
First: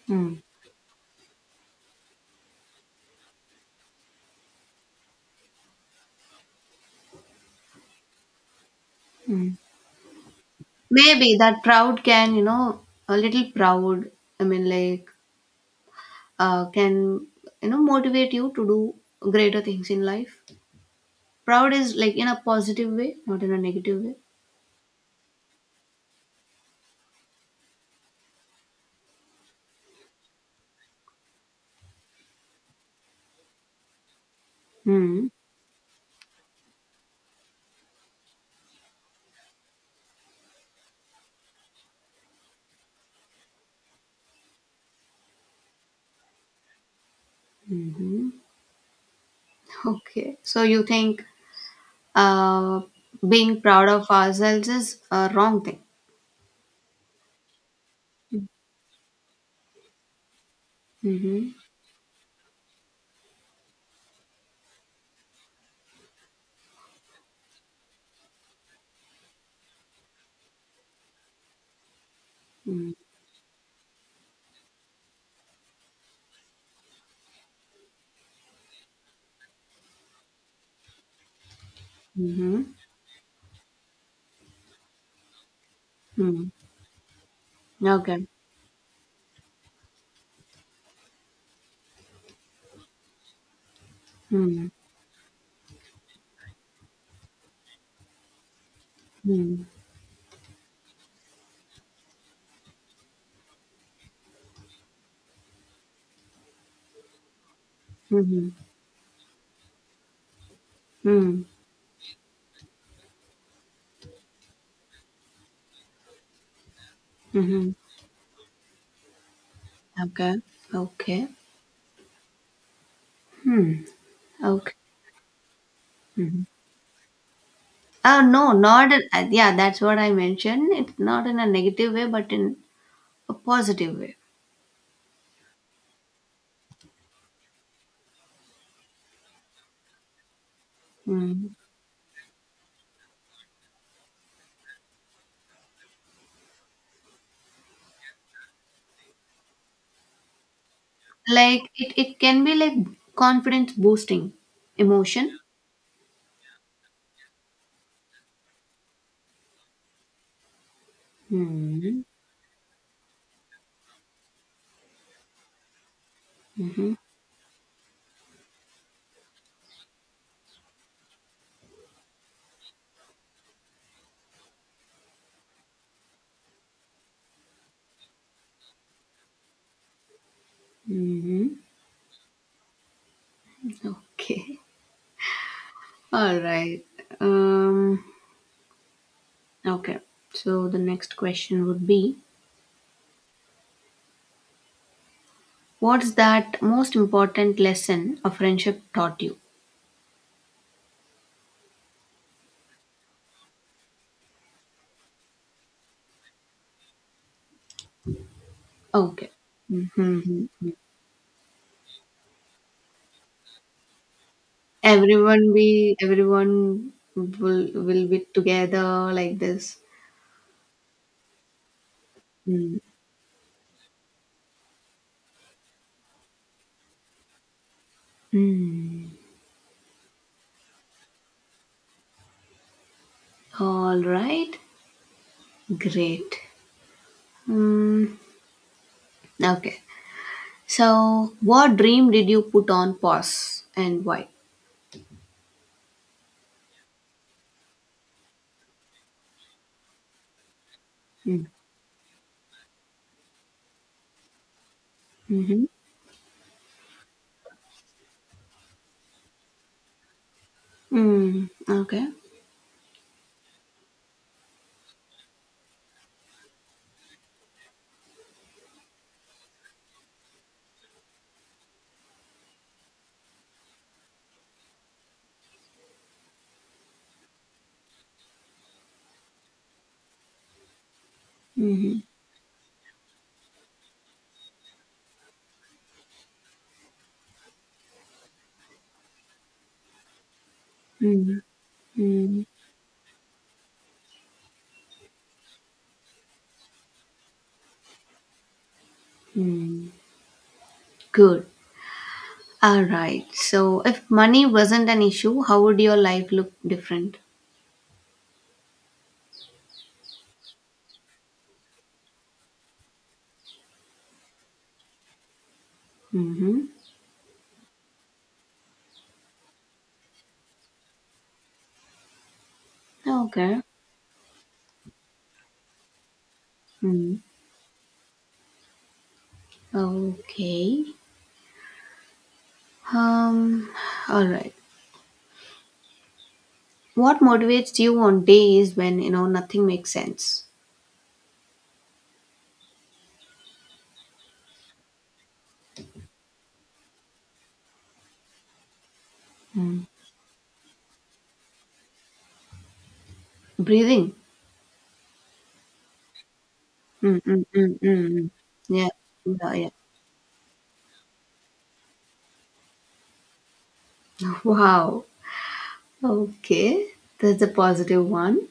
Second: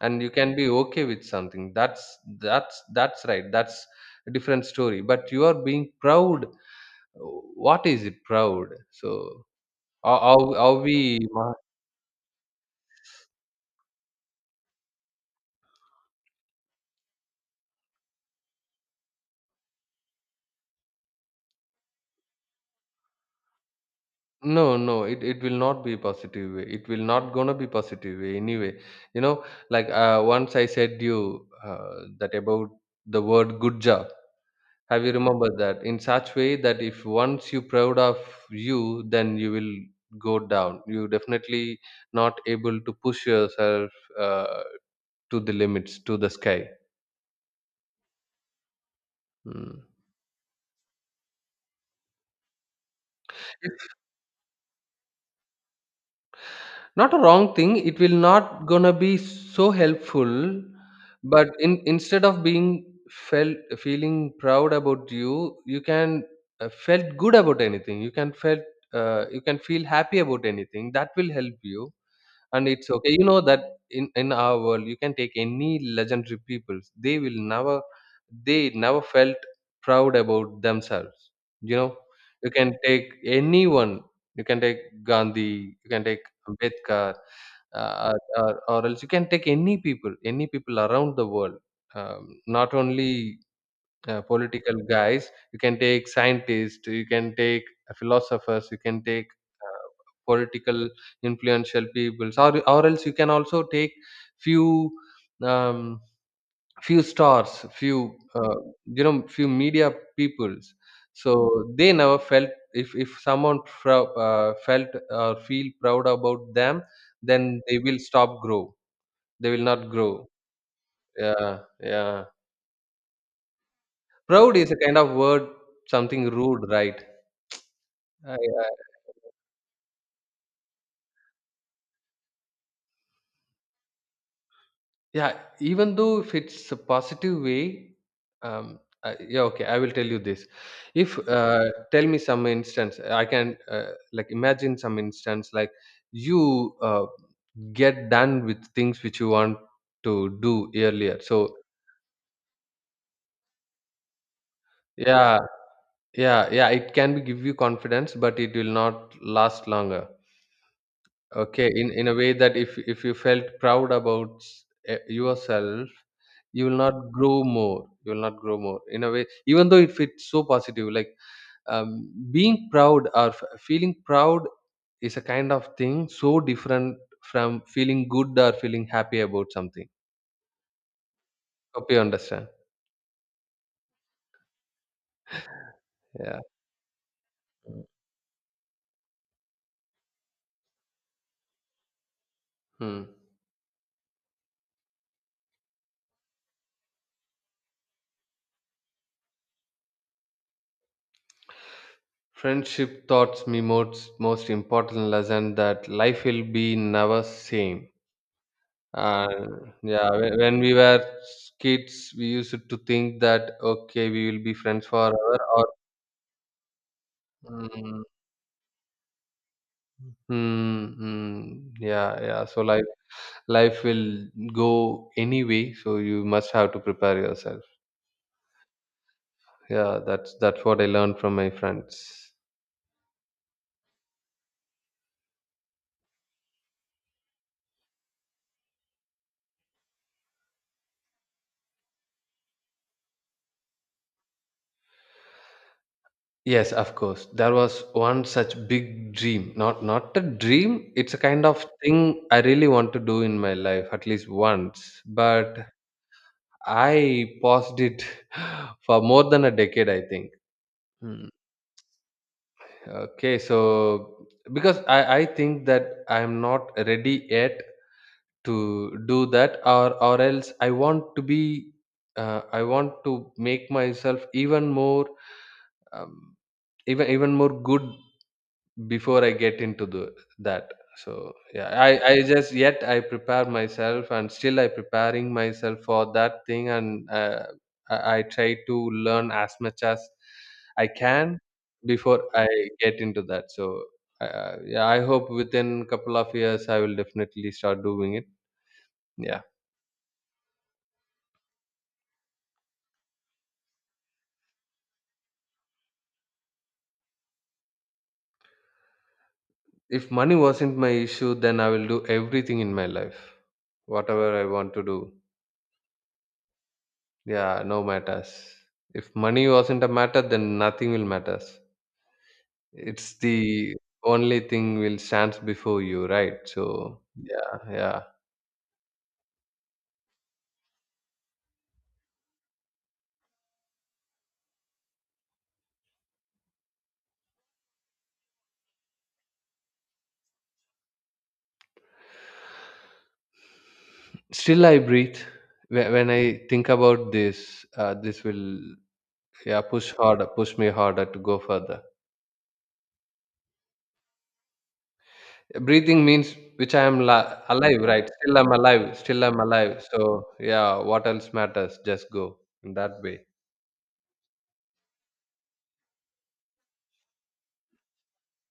Speaker 1: and you can be okay with something. That's that's that's right, that's a different story. But you are being proud, what is it proud? So
Speaker 2: Mm-hmm.
Speaker 1: how how, how we.
Speaker 2: Maybe that proud can, you know, a little proud, I mean, like, uh, can, you know, motivate you to do greater things in life. Proud is like in a positive way, not in a negative way.
Speaker 1: No, no, it, it will not be positive way. It will not gonna be positive way anyway. You know, like uh, once I said you uh, that about the word good job. Have you
Speaker 2: Hmm.
Speaker 1: remembered that? In such way that if once you proud of you, then you will go down. You definitely not able to push yourself uh, to the limits, to the sky. Mm.
Speaker 2: Okay. So you think Uh, being proud of ourselves is a wrong thing.
Speaker 1: Not a wrong thing, it will not gonna be so helpful. But
Speaker 2: Mhm.
Speaker 1: in instead of being felt feeling proud about you, you can uh, felt good about anything. You can felt uh, you can feel happy about anything, that will help you, and it's
Speaker 2: Mm.
Speaker 1: okay, you know that. In in our world, you can take any legendary peoples, they will never, they never felt proud about themselves, you know. You can
Speaker 2: Mhm.
Speaker 1: take anyone. You can take Gandhi. You can take
Speaker 2: Mm.
Speaker 1: Ambedkar, uh, or,
Speaker 2: Okay.
Speaker 1: or or else you can take any people, any people around the world, um, not only uh,
Speaker 2: Mm.
Speaker 1: political guys. You can take scientists, you can take uh, philosophers, you can take
Speaker 2: Mm.
Speaker 1: uh, political influential people, or, or else you can also take few, um, few stars, few
Speaker 2: Mhm.
Speaker 1: uh, you know, few media peoples. So
Speaker 2: Mm.
Speaker 1: they never felt, if if someone prou- uh, felt or feel proud about them, then
Speaker 2: Mhm.
Speaker 1: they will stop grow. They will not grow.
Speaker 2: Okay. Okay.
Speaker 1: Yeah, yeah.
Speaker 2: Hmm.
Speaker 1: Proud is
Speaker 2: Okay.
Speaker 1: a kind of word, something
Speaker 2: Mhm.
Speaker 1: rude, right?
Speaker 2: Uh,
Speaker 1: I,
Speaker 2: no,
Speaker 1: I
Speaker 2: not in, uh, yeah, that's what I mentioned. It's not in a negative way, but in a positive way.
Speaker 1: yeah, even though if it's a positive way, um, I, yeah, okay, I will tell you this. If
Speaker 2: Mm.
Speaker 1: uh, tell me some instance, I can uh, like imagine some instance like you uh, get done with things which you want to do earlier. So
Speaker 2: Like it, it can be like confidence boosting emotion.
Speaker 1: yeah, yeah, yeah, it can be give you confidence, but it will not last longer. Okay, in
Speaker 2: Hmm.
Speaker 1: in a way that if if you felt proud about s- eh, yourself. You will not grow more. You will not grow more in a way, even though if it's so positive, like um, being proud or f- feeling proud is a kind of thing so different from feeling good or feeling happy about something.
Speaker 2: Mm-hmm.
Speaker 1: Hope you understand.
Speaker 2: Okay. All
Speaker 1: Yeah.
Speaker 2: right. Um, okay. So the next question would be:
Speaker 1: Hmm.
Speaker 2: what's that most important lesson a friendship taught you?
Speaker 1: Friendship taught me most most important lesson that life will be never same.
Speaker 2: Okay.
Speaker 1: And yeah, whe- when
Speaker 2: Hmm.
Speaker 1: we were kids, we used to think that okay, we will be friends forever,
Speaker 2: Everyone
Speaker 1: or
Speaker 2: be everyone will
Speaker 1: mm,
Speaker 2: will be together like this.
Speaker 1: mm, mm, yeah, yeah. So
Speaker 2: Mm.
Speaker 1: life life will go anyway, so you must have to prepare yourself.
Speaker 2: Mm.
Speaker 1: Yeah, that's that's what I learned from my friends.
Speaker 2: All right. Great. Mm. Okay. So what dream did you put on pause and why?
Speaker 1: Yes, of course. There was one such big dream. Not not a dream, it's a
Speaker 2: Mm.
Speaker 1: kind of thing I really want to do in my life, at least once.
Speaker 2: Mm-hmm.
Speaker 1: But I paused it for more than a decade, I think. Mm.
Speaker 2: Mm. Okay.
Speaker 1: Okay, so because I, I think that I'm not ready yet to do that, or or else I want to be uh, I want to make myself even more, um, even even more good before I get into the that. So yeah, I
Speaker 2: Mm-hmm.
Speaker 1: I just yet I prepare myself, and still I preparing myself for that thing. And uh, i I try to learn as much as I can
Speaker 2: Mm-hmm.
Speaker 1: before
Speaker 2: Mhm.
Speaker 1: I get into that. So uh, yeah, I hope within couple of years I will definitely start doing it, yeah.
Speaker 2: Good. All right. So, if money wasn't an issue, how would your life look different?
Speaker 1: If money wasn't my issue, then I will do everything in my life, whatever I want to do.
Speaker 2: Mm-hmm.
Speaker 1: Yeah, no matters. If money wasn't a matter, then nothing will matters. It's
Speaker 2: Okay.
Speaker 1: the only thing will stands before you, right? So
Speaker 2: Mm.
Speaker 1: yeah, yeah.
Speaker 2: Okay. Um. All right. What motivates you on days when you know nothing makes sense?
Speaker 1: Still, I breathe. Whe- when I think about this. Uh, this will yeah
Speaker 2: Mm.
Speaker 1: push harder, push me harder to go further.
Speaker 2: Breathing.
Speaker 1: Breathing means which I am
Speaker 2: Mm,
Speaker 1: la-
Speaker 2: mm, mm,
Speaker 1: alive, right?
Speaker 2: mm.
Speaker 1: Still I'm alive,
Speaker 2: Yeah.
Speaker 1: still I'm
Speaker 2: Yeah. Yeah.
Speaker 1: alive, so yeah, what else matters? Just go in that way.
Speaker 2: Wow. Okay. That's a positive one.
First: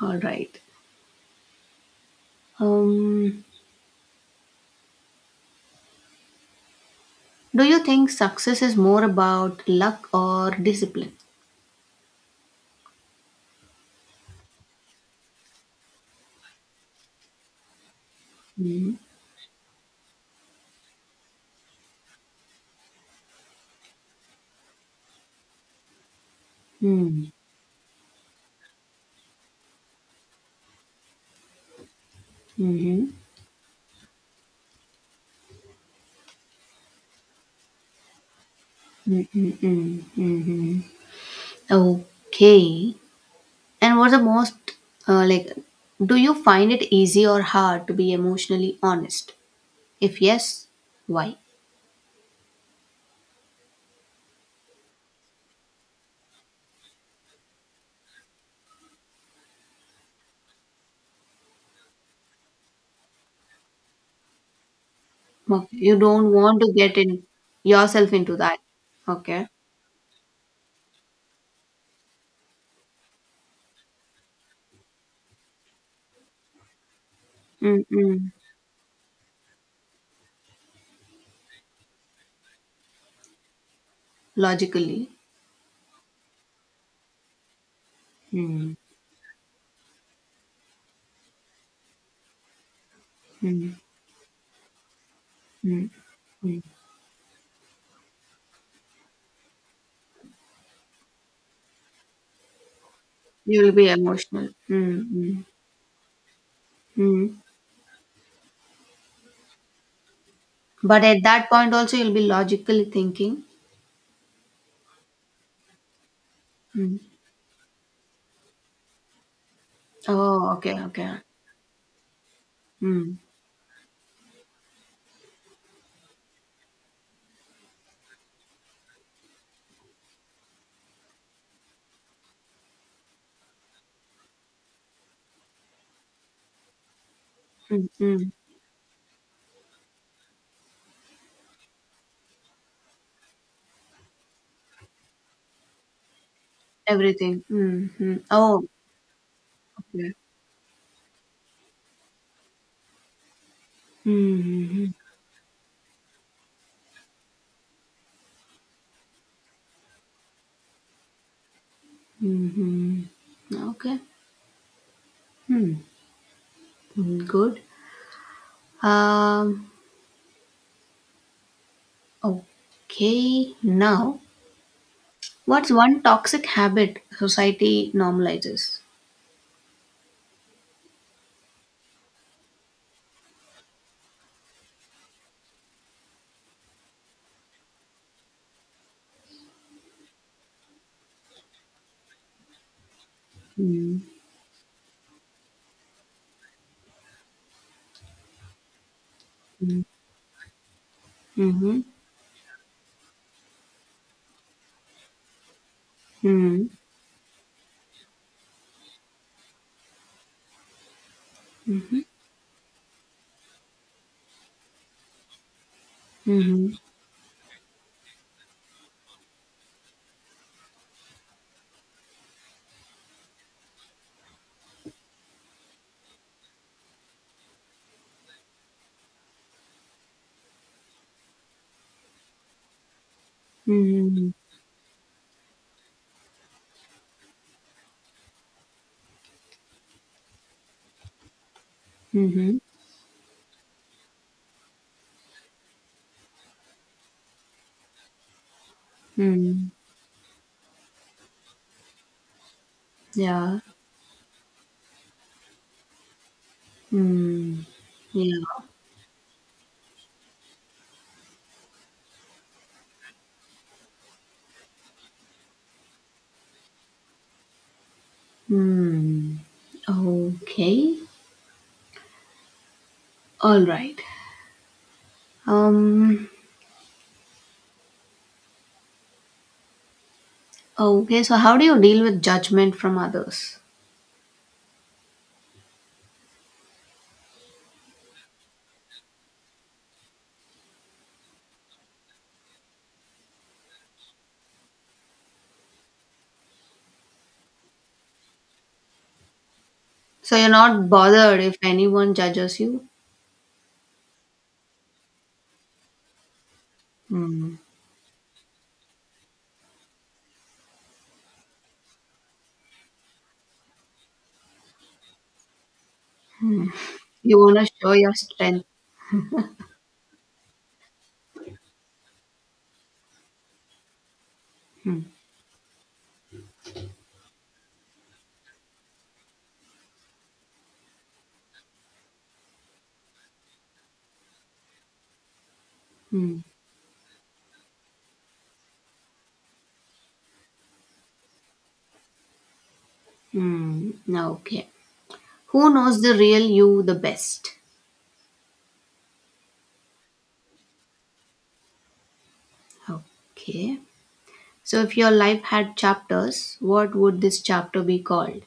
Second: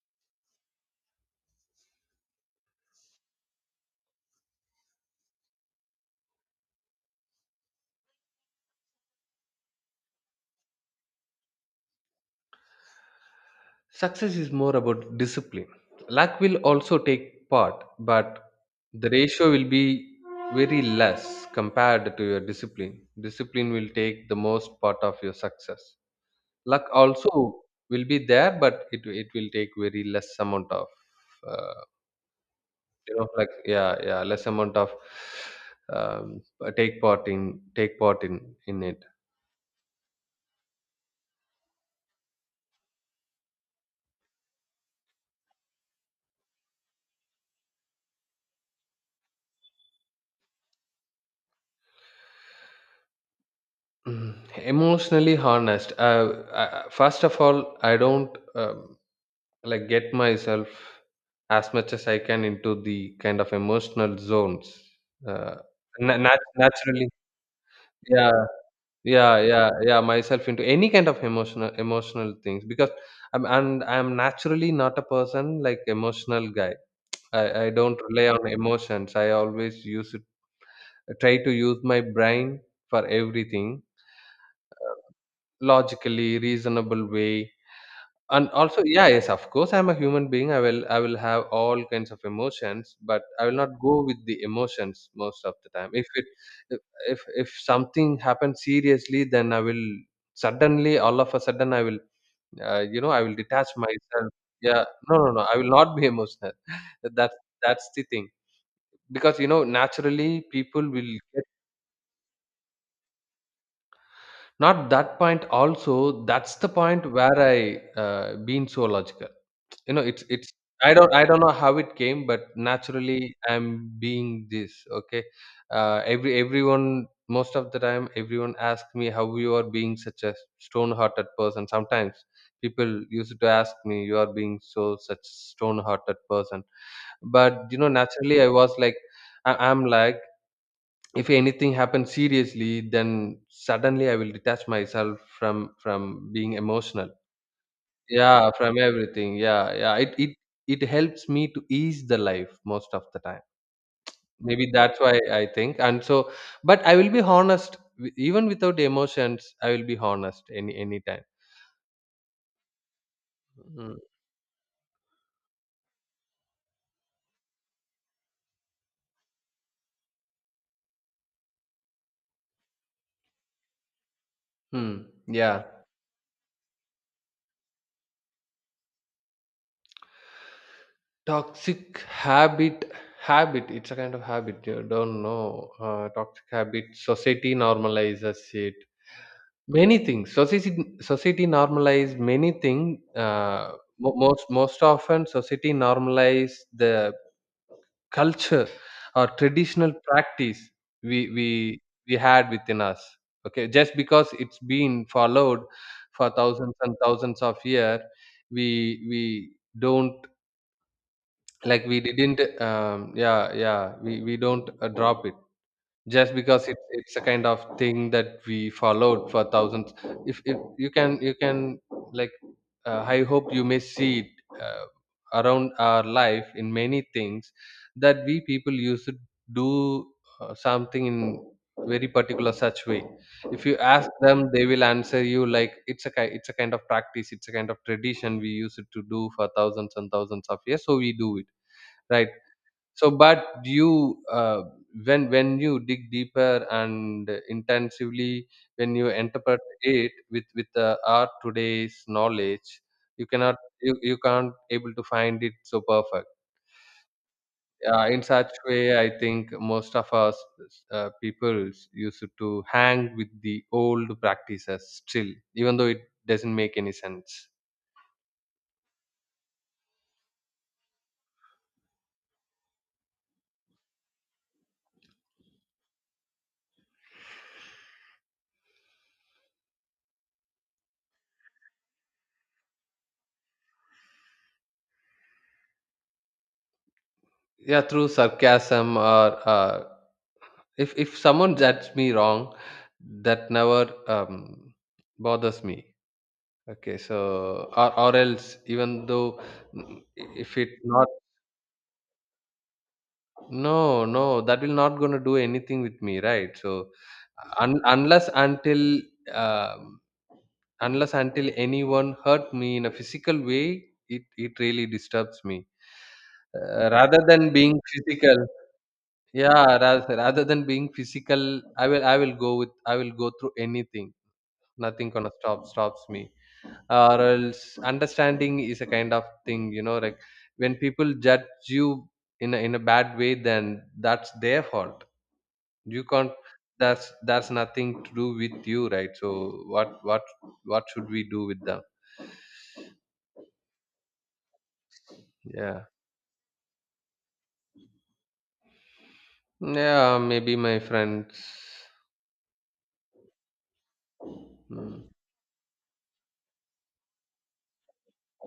Speaker 2: All right. Um. Do you think success is more about luck or discipline?
Speaker 1: Success is more about discipline. Luck will also take part, but
Speaker 2: Mm-hmm.
Speaker 1: the ratio will be very less compared to your discipline discipline will take the most part of your success. Luck also will be there, but it it will take very less amount of uh,
Speaker 2: Mm-hmm.
Speaker 1: you know, like yeah, yeah, less amount of, um, take part in take part in in it
Speaker 2: Okay. And what's the most, uh, like, do you find it easy or hard to be emotionally honest? If yes, why?
Speaker 1: Mm, emotionally harnessed uh, I, first of all, I don't, um, like get myself as much as I can into the kind of emotional zones, uh,
Speaker 2: Okay. You
Speaker 1: na-
Speaker 2: don't
Speaker 1: nat-
Speaker 2: want to get
Speaker 1: naturally.
Speaker 2: in yourself into
Speaker 1: yeah
Speaker 2: that.
Speaker 1: yeah
Speaker 2: Okay.
Speaker 1: yeah yeah myself into any kind of emotional emotional things because I'm, and I'm naturally not a person like emotional guy. I, I don't rely
Speaker 2: Mm-mm.
Speaker 1: on emotions. I always use it, I try to use my brain for everything
Speaker 2: Logically.
Speaker 1: logically, reasonable way. And
Speaker 2: Mm.
Speaker 1: also, yeah, yes, of course, I'm a human being. I will, I will have all kinds of emotions, but I will not
Speaker 2: Mm.
Speaker 1: go with the emotions most of the
Speaker 2: Mm.
Speaker 1: time. If it,
Speaker 2: Mm.
Speaker 1: if, if if something happens seriously, then I will suddenly, all of a sudden, I will, uh, you know, I will detach
Speaker 2: You'll be
Speaker 1: myself.
Speaker 2: emotional.
Speaker 1: Yeah,
Speaker 2: Mm.
Speaker 1: no, no,
Speaker 2: Mm.
Speaker 1: no, I will not be emotional. That's
Speaker 2: Mm.
Speaker 1: that's the thing. Because, you know, naturally people
Speaker 2: But
Speaker 1: will
Speaker 2: at
Speaker 1: get
Speaker 2: that point also you'll be logically thinking.
Speaker 1: not that point also, that's the
Speaker 2: Mm.
Speaker 1: point where I uh, been so logical. You know, it's it's
Speaker 2: Oh, okay,
Speaker 1: I don't
Speaker 2: okay.
Speaker 1: I don't know how it came, but
Speaker 2: Mm,
Speaker 1: naturally I'm being this. Okay, uh, every everyone most of the time everyone asks me how you are being such a stone-hearted person. Sometimes people used to ask me you are being so such stone-hearted person, but you
Speaker 2: mm,
Speaker 1: know
Speaker 2: mm.
Speaker 1: naturally I was like I, I'm like if anything happens seriously then suddenly I will detach myself from from being emotional,
Speaker 2: Everything. Mhm.
Speaker 1: yeah,
Speaker 2: Oh,
Speaker 1: from everything, yeah, yeah,
Speaker 2: okay.
Speaker 1: it it it helps me to ease the life most of the time, maybe
Speaker 2: Mhm,
Speaker 1: that's why I think. And so but I will be honest, wi- even without emotions I will be honest any any time.
Speaker 2: mhm. Okay.
Speaker 1: Mm.
Speaker 2: Hmm. Mm, good. Um, okay. Now,
Speaker 1: Hmm.
Speaker 2: what's
Speaker 1: Yeah,
Speaker 2: one toxic habit society normalizes?
Speaker 1: toxic habit habit it's a kind of habit you don't know. Uh, toxic habit society normalizes it. Many things. Society society normalize many things. Uh,
Speaker 2: Mm,
Speaker 1: mo- most most often, society normalize the culture or
Speaker 2: mm,
Speaker 1: traditional practice we we
Speaker 2: mhm,
Speaker 1: we had within us. Okay, just because it's been followed for
Speaker 2: mm,
Speaker 1: thousands and thousands of years, we we don't, like we
Speaker 2: mhm,
Speaker 1: didn't. Um, yeah, yeah. We we don't uh, drop it just because
Speaker 2: mhm,
Speaker 1: it, it's a kind of thing that we followed for thousands. If, if you can you can like uh, I hope you may see it uh, around our life in many things that we people used to do uh, something in very particular such way. If you ask
Speaker 2: mhm,
Speaker 1: them they will answer you like it's a ki- it's a kind of practice, it's a kind of tradition we used to do for thousands and thousands of years, so we do it, right.
Speaker 2: mhm,
Speaker 1: So but you, uh, when when you dig deeper and intensively, when you interpret
Speaker 2: mhm.
Speaker 1: it with with uh, our today's knowledge, you cannot,
Speaker 2: Yeah.
Speaker 1: you, you can't able to find it so perfect
Speaker 2: Mm,
Speaker 1: uh, in
Speaker 2: yeah.
Speaker 1: such way. I think most of us uh, people used to hang with the old practices still, even though it doesn't make any sense.
Speaker 2: Hmm. Okay. All right. Um. Okay. So, how do you deal with judgment from others?
Speaker 1: Yeah, through sarcasm. Or uh, if if someone judges me wrong, that never, um, bothers me. Okay, so or, or else even though, mm,
Speaker 2: So you're
Speaker 1: if it
Speaker 2: not
Speaker 1: not,
Speaker 2: bothered if anyone judges you.
Speaker 1: no, no, that will not gonna do anything with me, right. So
Speaker 2: Hmm.
Speaker 1: un- unless until um unless until anyone hurt me in a physical way, it it really disturbs me. Uh, rather
Speaker 2: You
Speaker 1: than
Speaker 2: want to
Speaker 1: being
Speaker 2: show your
Speaker 1: physical,
Speaker 2: strength.
Speaker 1: yeah, rather, rather than being physical, i will i will go with i will go through anything.
Speaker 2: Hmm.
Speaker 1: Nothing gonna stop stops me. Or else, understanding is a kind of thing, you know, like when people judge you in a, in a bad way, then that's their fault. You can't,
Speaker 2: Hmm.
Speaker 1: that's that's nothing to do with you, right. So what what what should we do with them.
Speaker 2: Hmm. Okay. Who
Speaker 1: Yeah,
Speaker 2: knows the real you the best?
Speaker 1: yeah, maybe my friends.
Speaker 2: Okay. So, if
Speaker 1: Hmm.
Speaker 2: your life had chapters, what would this chapter be called?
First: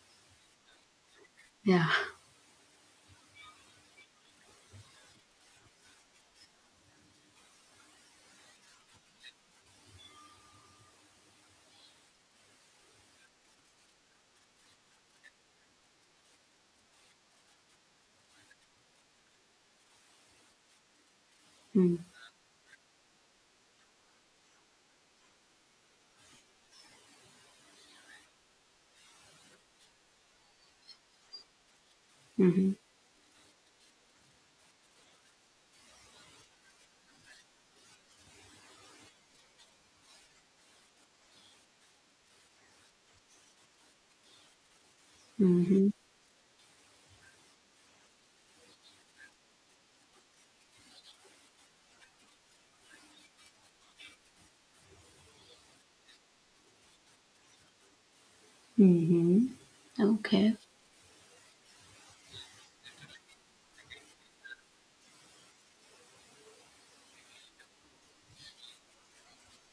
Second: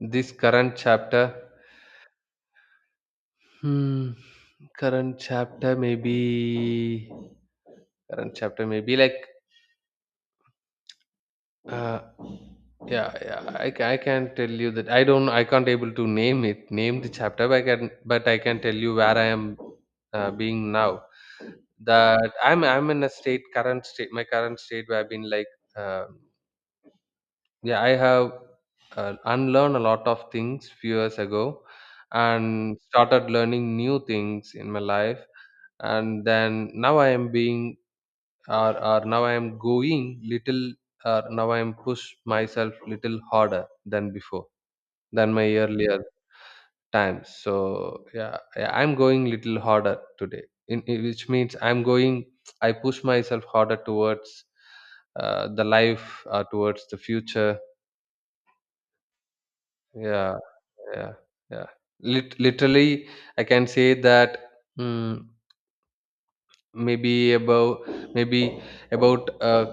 Speaker 1: This current chapter.
Speaker 2: Yeah.
Speaker 1: Hmm. Current chapter, maybe. Current chapter maybe like, uh, yeah, yeah. I, ca- I can tell you that I don't. I can't able to name it, name the chapter. But I can, but I can tell you where I am uh, being now.
Speaker 2: Hmm.
Speaker 1: That I'm, I'm in a state, current state, my current state where I've been like, uh, yeah, I have uh, unlearned a lot of things few years ago,
Speaker 2: Mm-hmm.
Speaker 1: and started learning new things in my life. And then now I am being, or or now I am going little, or now I am push myself little harder than before, than my
Speaker 2: Mm-hmm.
Speaker 1: earlier times. So yeah, I- I'm going little harder today in, in- which means I'm going, I push myself harder towards uh, the life or towards the future.
Speaker 2: Mm-hmm.
Speaker 1: Yeah,
Speaker 2: Okay.
Speaker 1: yeah, yeah. Lit- literally I can say that, mm, maybe about, maybe about, uh,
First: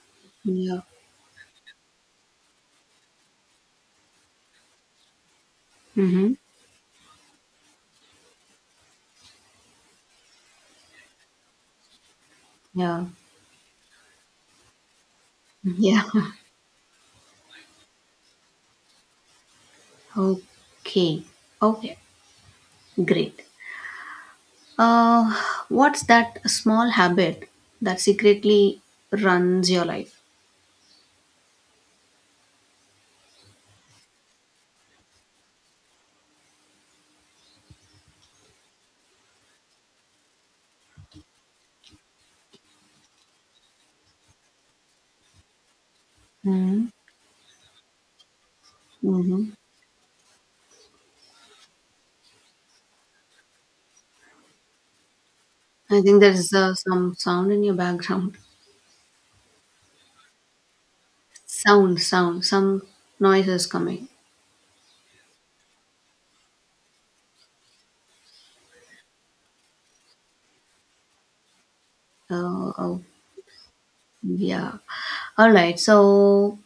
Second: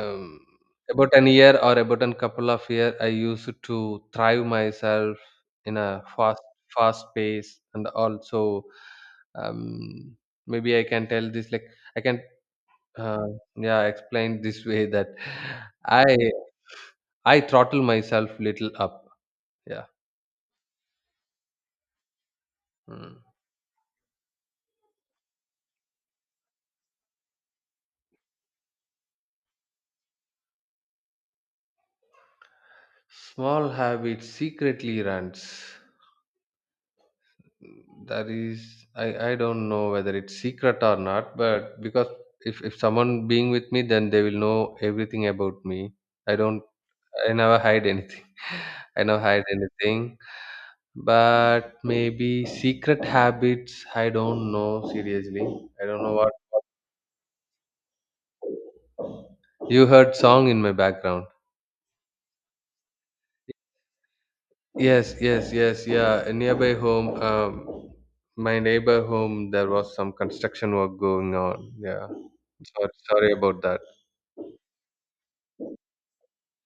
Speaker 1: um,
Speaker 2: Yeah.
Speaker 1: about an year or about a couple of year I used to thrive myself in a
Speaker 2: Mm-hmm.
Speaker 1: fast fast pace, and also, um, maybe I can tell this like I can,
Speaker 2: Yeah,
Speaker 1: uh, yeah, explain this way that
Speaker 2: yeah.
Speaker 1: i i throttle myself little up. Yeah.
Speaker 2: Okay, okay,
Speaker 1: Mm.
Speaker 2: great. Uh, what's that small habit that secretly runs your life?
Speaker 1: Small habit secretly runs. That is, I I don't know whether it's secret or not, but because if if someone being with me, then they will know everything about me. I don't.
Speaker 2: Hmm.
Speaker 1: I never hide anything. I never hide
Speaker 2: Mm-hmm.
Speaker 1: anything. But maybe secret habits. I don't know seriously. I
Speaker 2: I
Speaker 1: don't know
Speaker 2: think
Speaker 1: what.
Speaker 2: there's uh, some sound in your background.
Speaker 1: You heard song in my background.
Speaker 2: Sound, sound, some noise is coming.
Speaker 1: Yes, yes, yes, yeah. A nearby home, um, my neighbor home, there was some construction work going on. Yeah,
Speaker 2: Uh,
Speaker 1: sorry,
Speaker 2: oh,
Speaker 1: sorry about that.
Speaker 2: yeah. All right. So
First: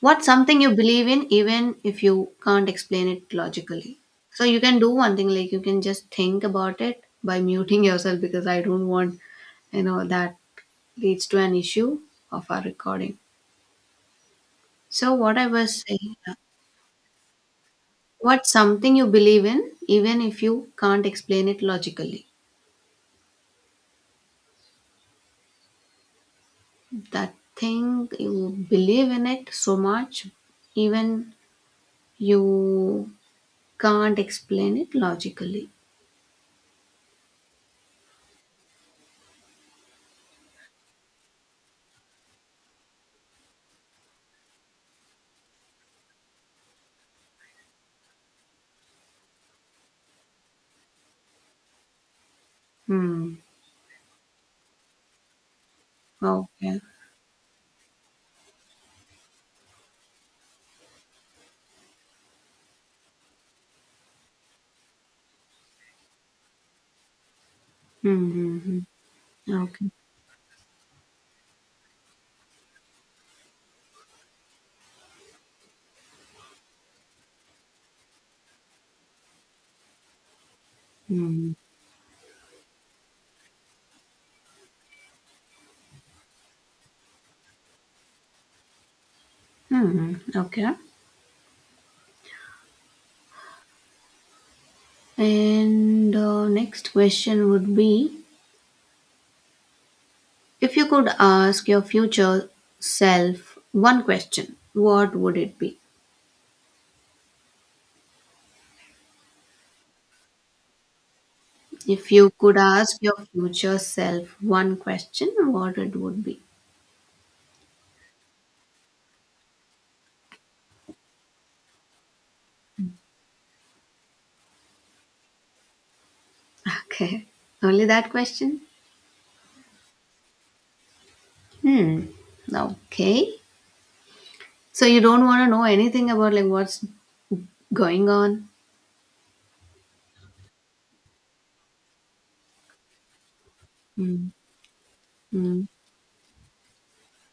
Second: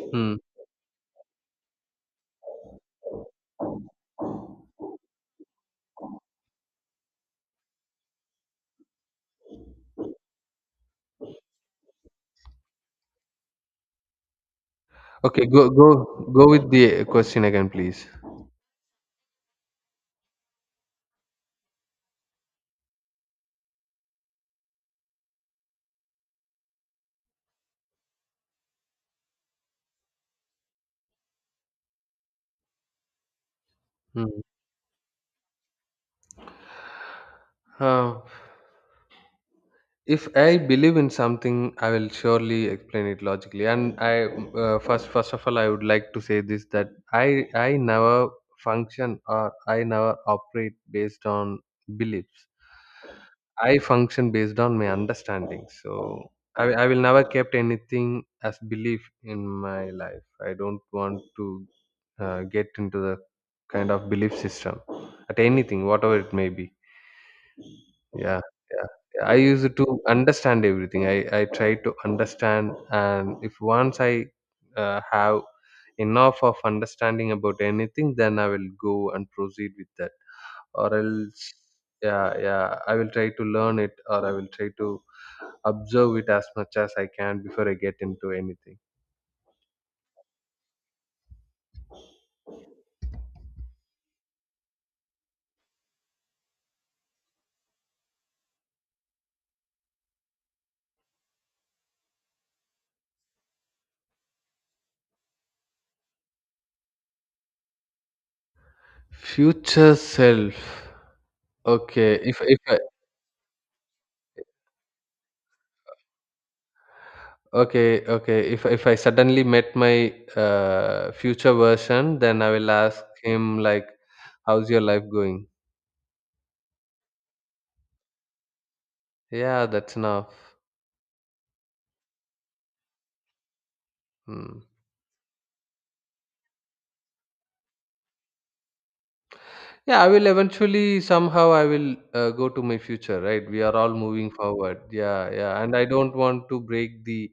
Speaker 2: what's something you believe in even if you can't explain it logically? So you can do one thing like you can just think about it by muting yourself because I don't want you know that leads to an issue of our recording. So what
Speaker 1: Okay,
Speaker 2: I
Speaker 1: go
Speaker 2: was
Speaker 1: go
Speaker 2: saying, uh,
Speaker 1: go with the question again, please.
Speaker 2: what's something you believe in even if you can't explain it logically? That thing you believe in it so much even you can't
Speaker 1: Mm.
Speaker 2: explain it logically.
Speaker 1: Uh, if I believe in something I will surely explain it logically. And I, uh, first first of all I would like to say this that i i never function, or I never operate based on beliefs.
Speaker 2: Hmm.
Speaker 1: I function based on my understanding. So i,
Speaker 2: Okay.
Speaker 1: I will never kept anything as belief in my life. I don't want to uh, get into the kind of belief system at anything whatever it may be.
Speaker 2: Hmm.
Speaker 1: Yeah,
Speaker 2: Hmm,
Speaker 1: yeah, yeah. I
Speaker 2: hmm.
Speaker 1: used to
Speaker 2: Okay.
Speaker 1: understand everything. I I try to understand, and if once I uh, have enough of understanding about anything, then I will go and proceed with that. Or else,
Speaker 2: Hmm.
Speaker 1: yeah, yeah, I will try to learn it, or I will try to observe it as much as I can before I get into anything.
Speaker 2: Hmm. Okay. And uh, next question would be: if you could ask your future self one question, what would it be?
Speaker 1: Future self.
Speaker 2: If
Speaker 1: Okay,
Speaker 2: you
Speaker 1: if
Speaker 2: could
Speaker 1: if
Speaker 2: ask your future self one question, what it would be?
Speaker 1: Okay, okay. If if I suddenly met my uh, future version, then I will ask him like, "How's your life going?"
Speaker 2: Okay. Only that question?
Speaker 1: Yeah, that's enough.
Speaker 2: Hmm. Okay.
Speaker 1: Hmm.
Speaker 2: So you don't want to know anything about like what's going on?
Speaker 1: Yeah, I will eventually somehow I will uh, go to my future, right? We are all
Speaker 2: Mm,
Speaker 1: moving forward. Yeah, yeah.
Speaker 2: mm,
Speaker 1: And I don't want to break the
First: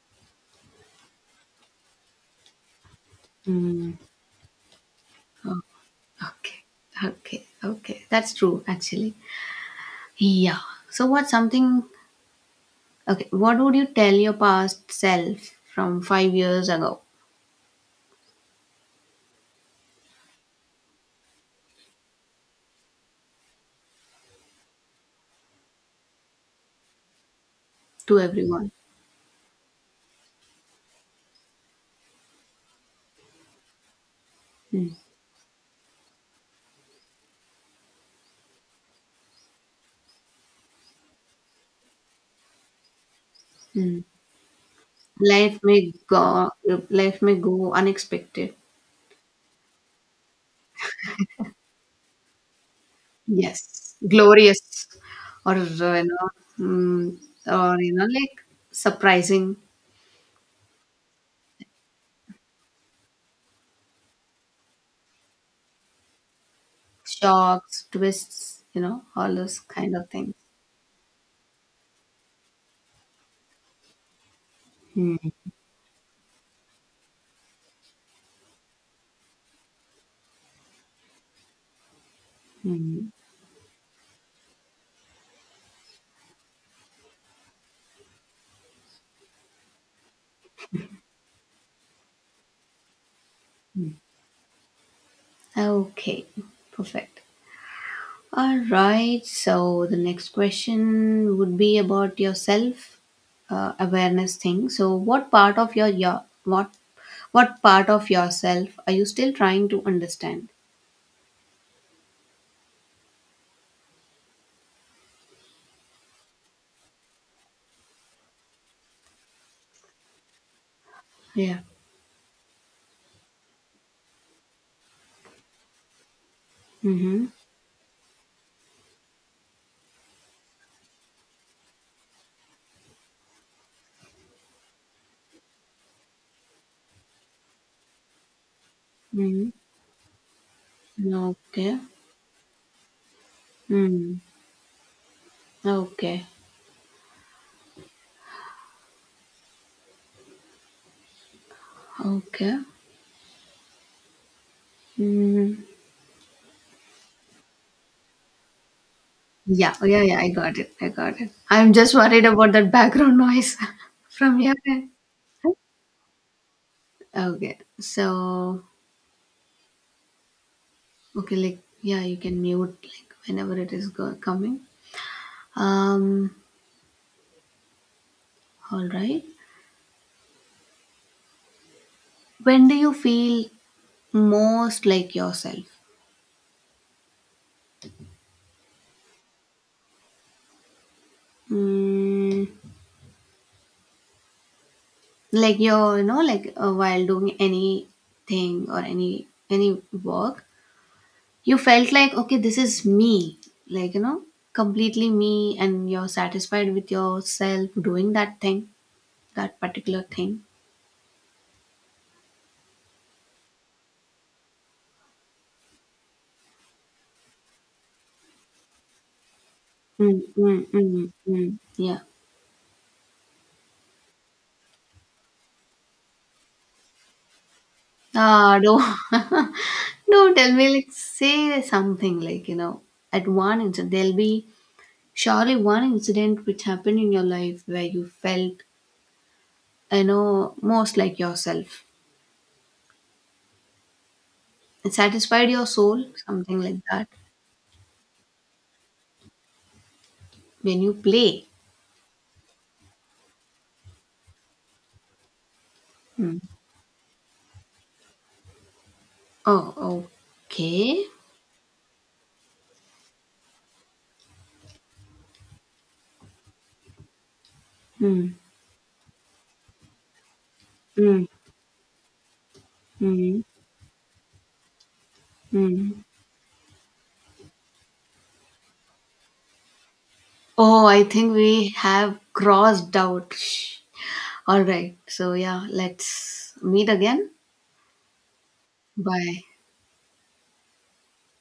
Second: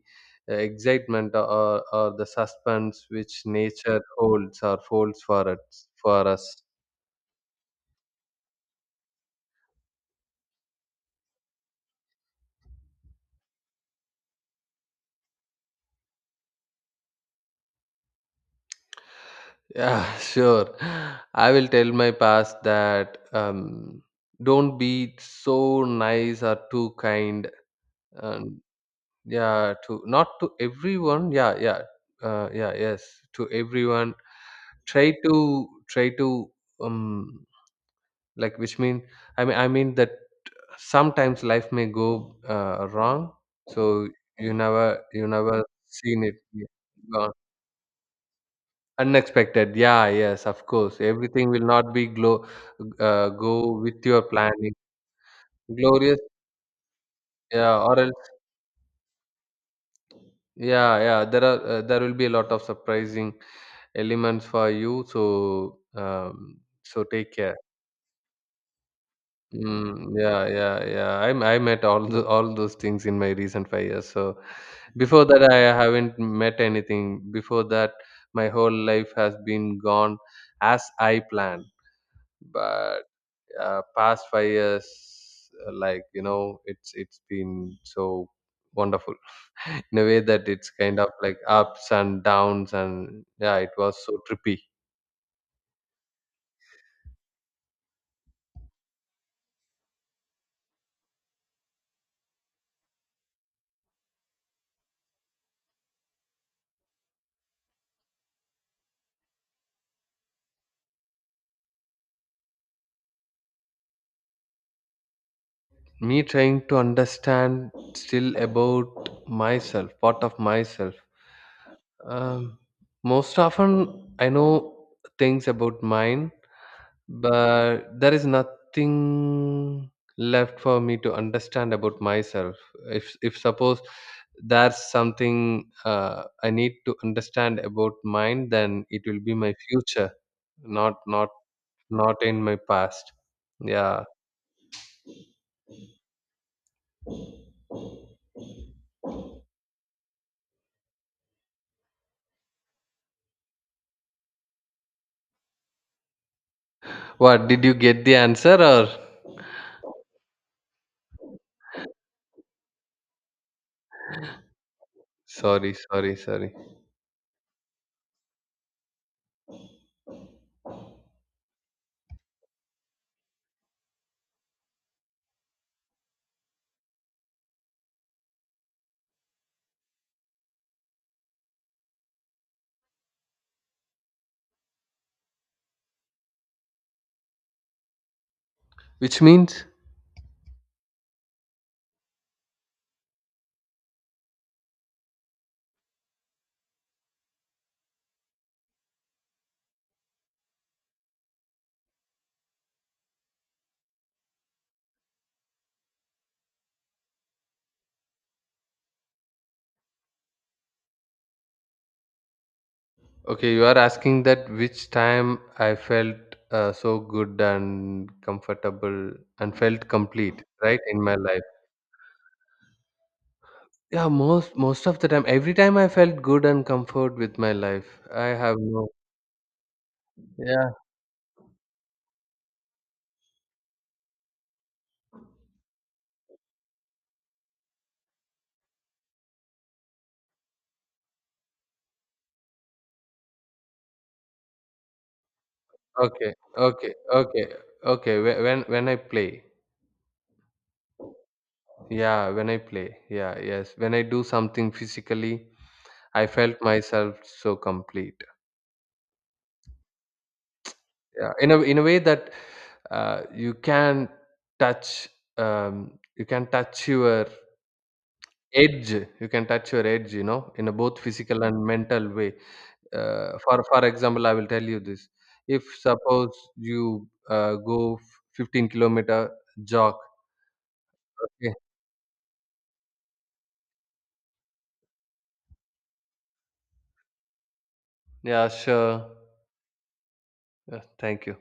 Speaker 1: uh, excitement or or the suspense which
Speaker 2: mm.
Speaker 1: nature holds or folds for us for us.
Speaker 2: Okay, okay, okay. That's true, actually. Yeah. So what's something okay, what would you tell your past self from five years ago
Speaker 1: Yeah, sure. I will tell my past that um, don't be so nice or too kind.
Speaker 2: to
Speaker 1: And
Speaker 2: everyone?
Speaker 1: yeah, to not to everyone. Yeah, yeah, uh, yeah. Yes, to everyone.
Speaker 2: Mm.
Speaker 1: Try to try to um, like which mean, I mean I mean that sometimes life may go uh, wrong.
Speaker 2: Mm.
Speaker 1: So you never you
Speaker 2: Life
Speaker 1: never
Speaker 2: may
Speaker 1: seen it.
Speaker 2: go Life
Speaker 1: Yeah.
Speaker 2: may go unexpected.
Speaker 1: Unexpected. Yeah, yes, of course. Everything will not be glow, uh, go
Speaker 2: Yes.
Speaker 1: with your planning.
Speaker 2: Glorious or you
Speaker 1: Glorious.
Speaker 2: know mm, or
Speaker 1: Yeah,
Speaker 2: you
Speaker 1: or
Speaker 2: know
Speaker 1: else,
Speaker 2: like surprising
Speaker 1: yeah, yeah. There are uh, there will be a lot of surprising elements for you. So um, so take care.
Speaker 2: shocks, twists, you know, all those kind of
Speaker 1: Mm,
Speaker 2: things.
Speaker 1: yeah, yeah, yeah. I I met all the, all those things in my recent five years. So
Speaker 2: Mm.
Speaker 1: before that, I haven't met anything. Before that, my whole life has been gone as I planned. But
Speaker 2: Mm.
Speaker 1: uh, past five years uh, like you know it's it's been so wonderful in a way that it's kind of like ups and downs, and yeah, it was so trippy.
Speaker 2: Okay. Perfect. All right, so the next question would be about your self uh, awareness thing. So what part of your, your what what part of yourself are you still trying to understand?
Speaker 1: Me trying to understand still about myself, part of myself,
Speaker 2: Yeah.
Speaker 1: um, most often I know things about mine.
Speaker 2: Mm-hmm.
Speaker 1: But there is nothing left for me to understand about myself. If if suppose there's something uh, I need to understand about mine, then it will be
Speaker 2: Mm-hmm.
Speaker 1: my future, not not
Speaker 2: Okay.
Speaker 1: not in my past. Yeah.
Speaker 2: Mm. Okay. Okay. Mm.
Speaker 1: What did you get the answer or?
Speaker 2: Yeah, oh, yeah, yeah, I got it. I got it. I'm just worried about that background noise from your end.
Speaker 1: Sorry, sorry, sorry.
Speaker 2: Okay. So okay, like yeah, you can mute like whenever it is go- coming. Um, all right. When do you feel most like yourself?
Speaker 1: Which means,
Speaker 2: Mm, like you're, you know, like uh, while doing anything or any any work, you felt like okay, this is me. Like you know, completely me, and you're satisfied with yourself doing that thing, that particular thing.
Speaker 1: okay, you are asking that which time I felt uh, so good and comfortable and felt
Speaker 2: Mm,
Speaker 1: complete,
Speaker 2: mm,
Speaker 1: right, in
Speaker 2: mm,
Speaker 1: my life.
Speaker 2: mm. Yeah.
Speaker 1: Yeah, most most of the time, every time I felt good and comfort with my life, I have
Speaker 2: Ah, don't,
Speaker 1: no.
Speaker 2: don't tell me,
Speaker 1: Yeah.
Speaker 2: like, say something, like, you know, at one incident, there'll be surely one incident which happened in your life where you felt, you know, most like yourself. It satisfied your soul,
Speaker 1: Okay.
Speaker 2: something like
Speaker 1: Okay.
Speaker 2: that,
Speaker 1: Okay. Okay. whe- When when I play,
Speaker 2: when you play.
Speaker 1: yeah, when I play, yeah, yes, when I do something physically, I
Speaker 2: Hmm.
Speaker 1: felt myself so complete.
Speaker 2: Oh, okay.
Speaker 1: Yeah, in a in a way that uh, you can touch, um, you can touch your
Speaker 2: Hmm.
Speaker 1: edge. You can touch your edge, you know, in a both
Speaker 2: Hmm.
Speaker 1: physical and mental way. Uh,
Speaker 2: Hmm.
Speaker 1: for for example, I will tell you this. If
Speaker 2: Hmm.
Speaker 1: suppose you uh, go fifteen kilometer jog.
Speaker 2: Oh, I think
Speaker 1: Okay.
Speaker 2: we have crossed out. All right. So, yeah, let's meet again.
Speaker 1: Yeah, sure.
Speaker 2: Bye.
Speaker 1: Yeah, thank you.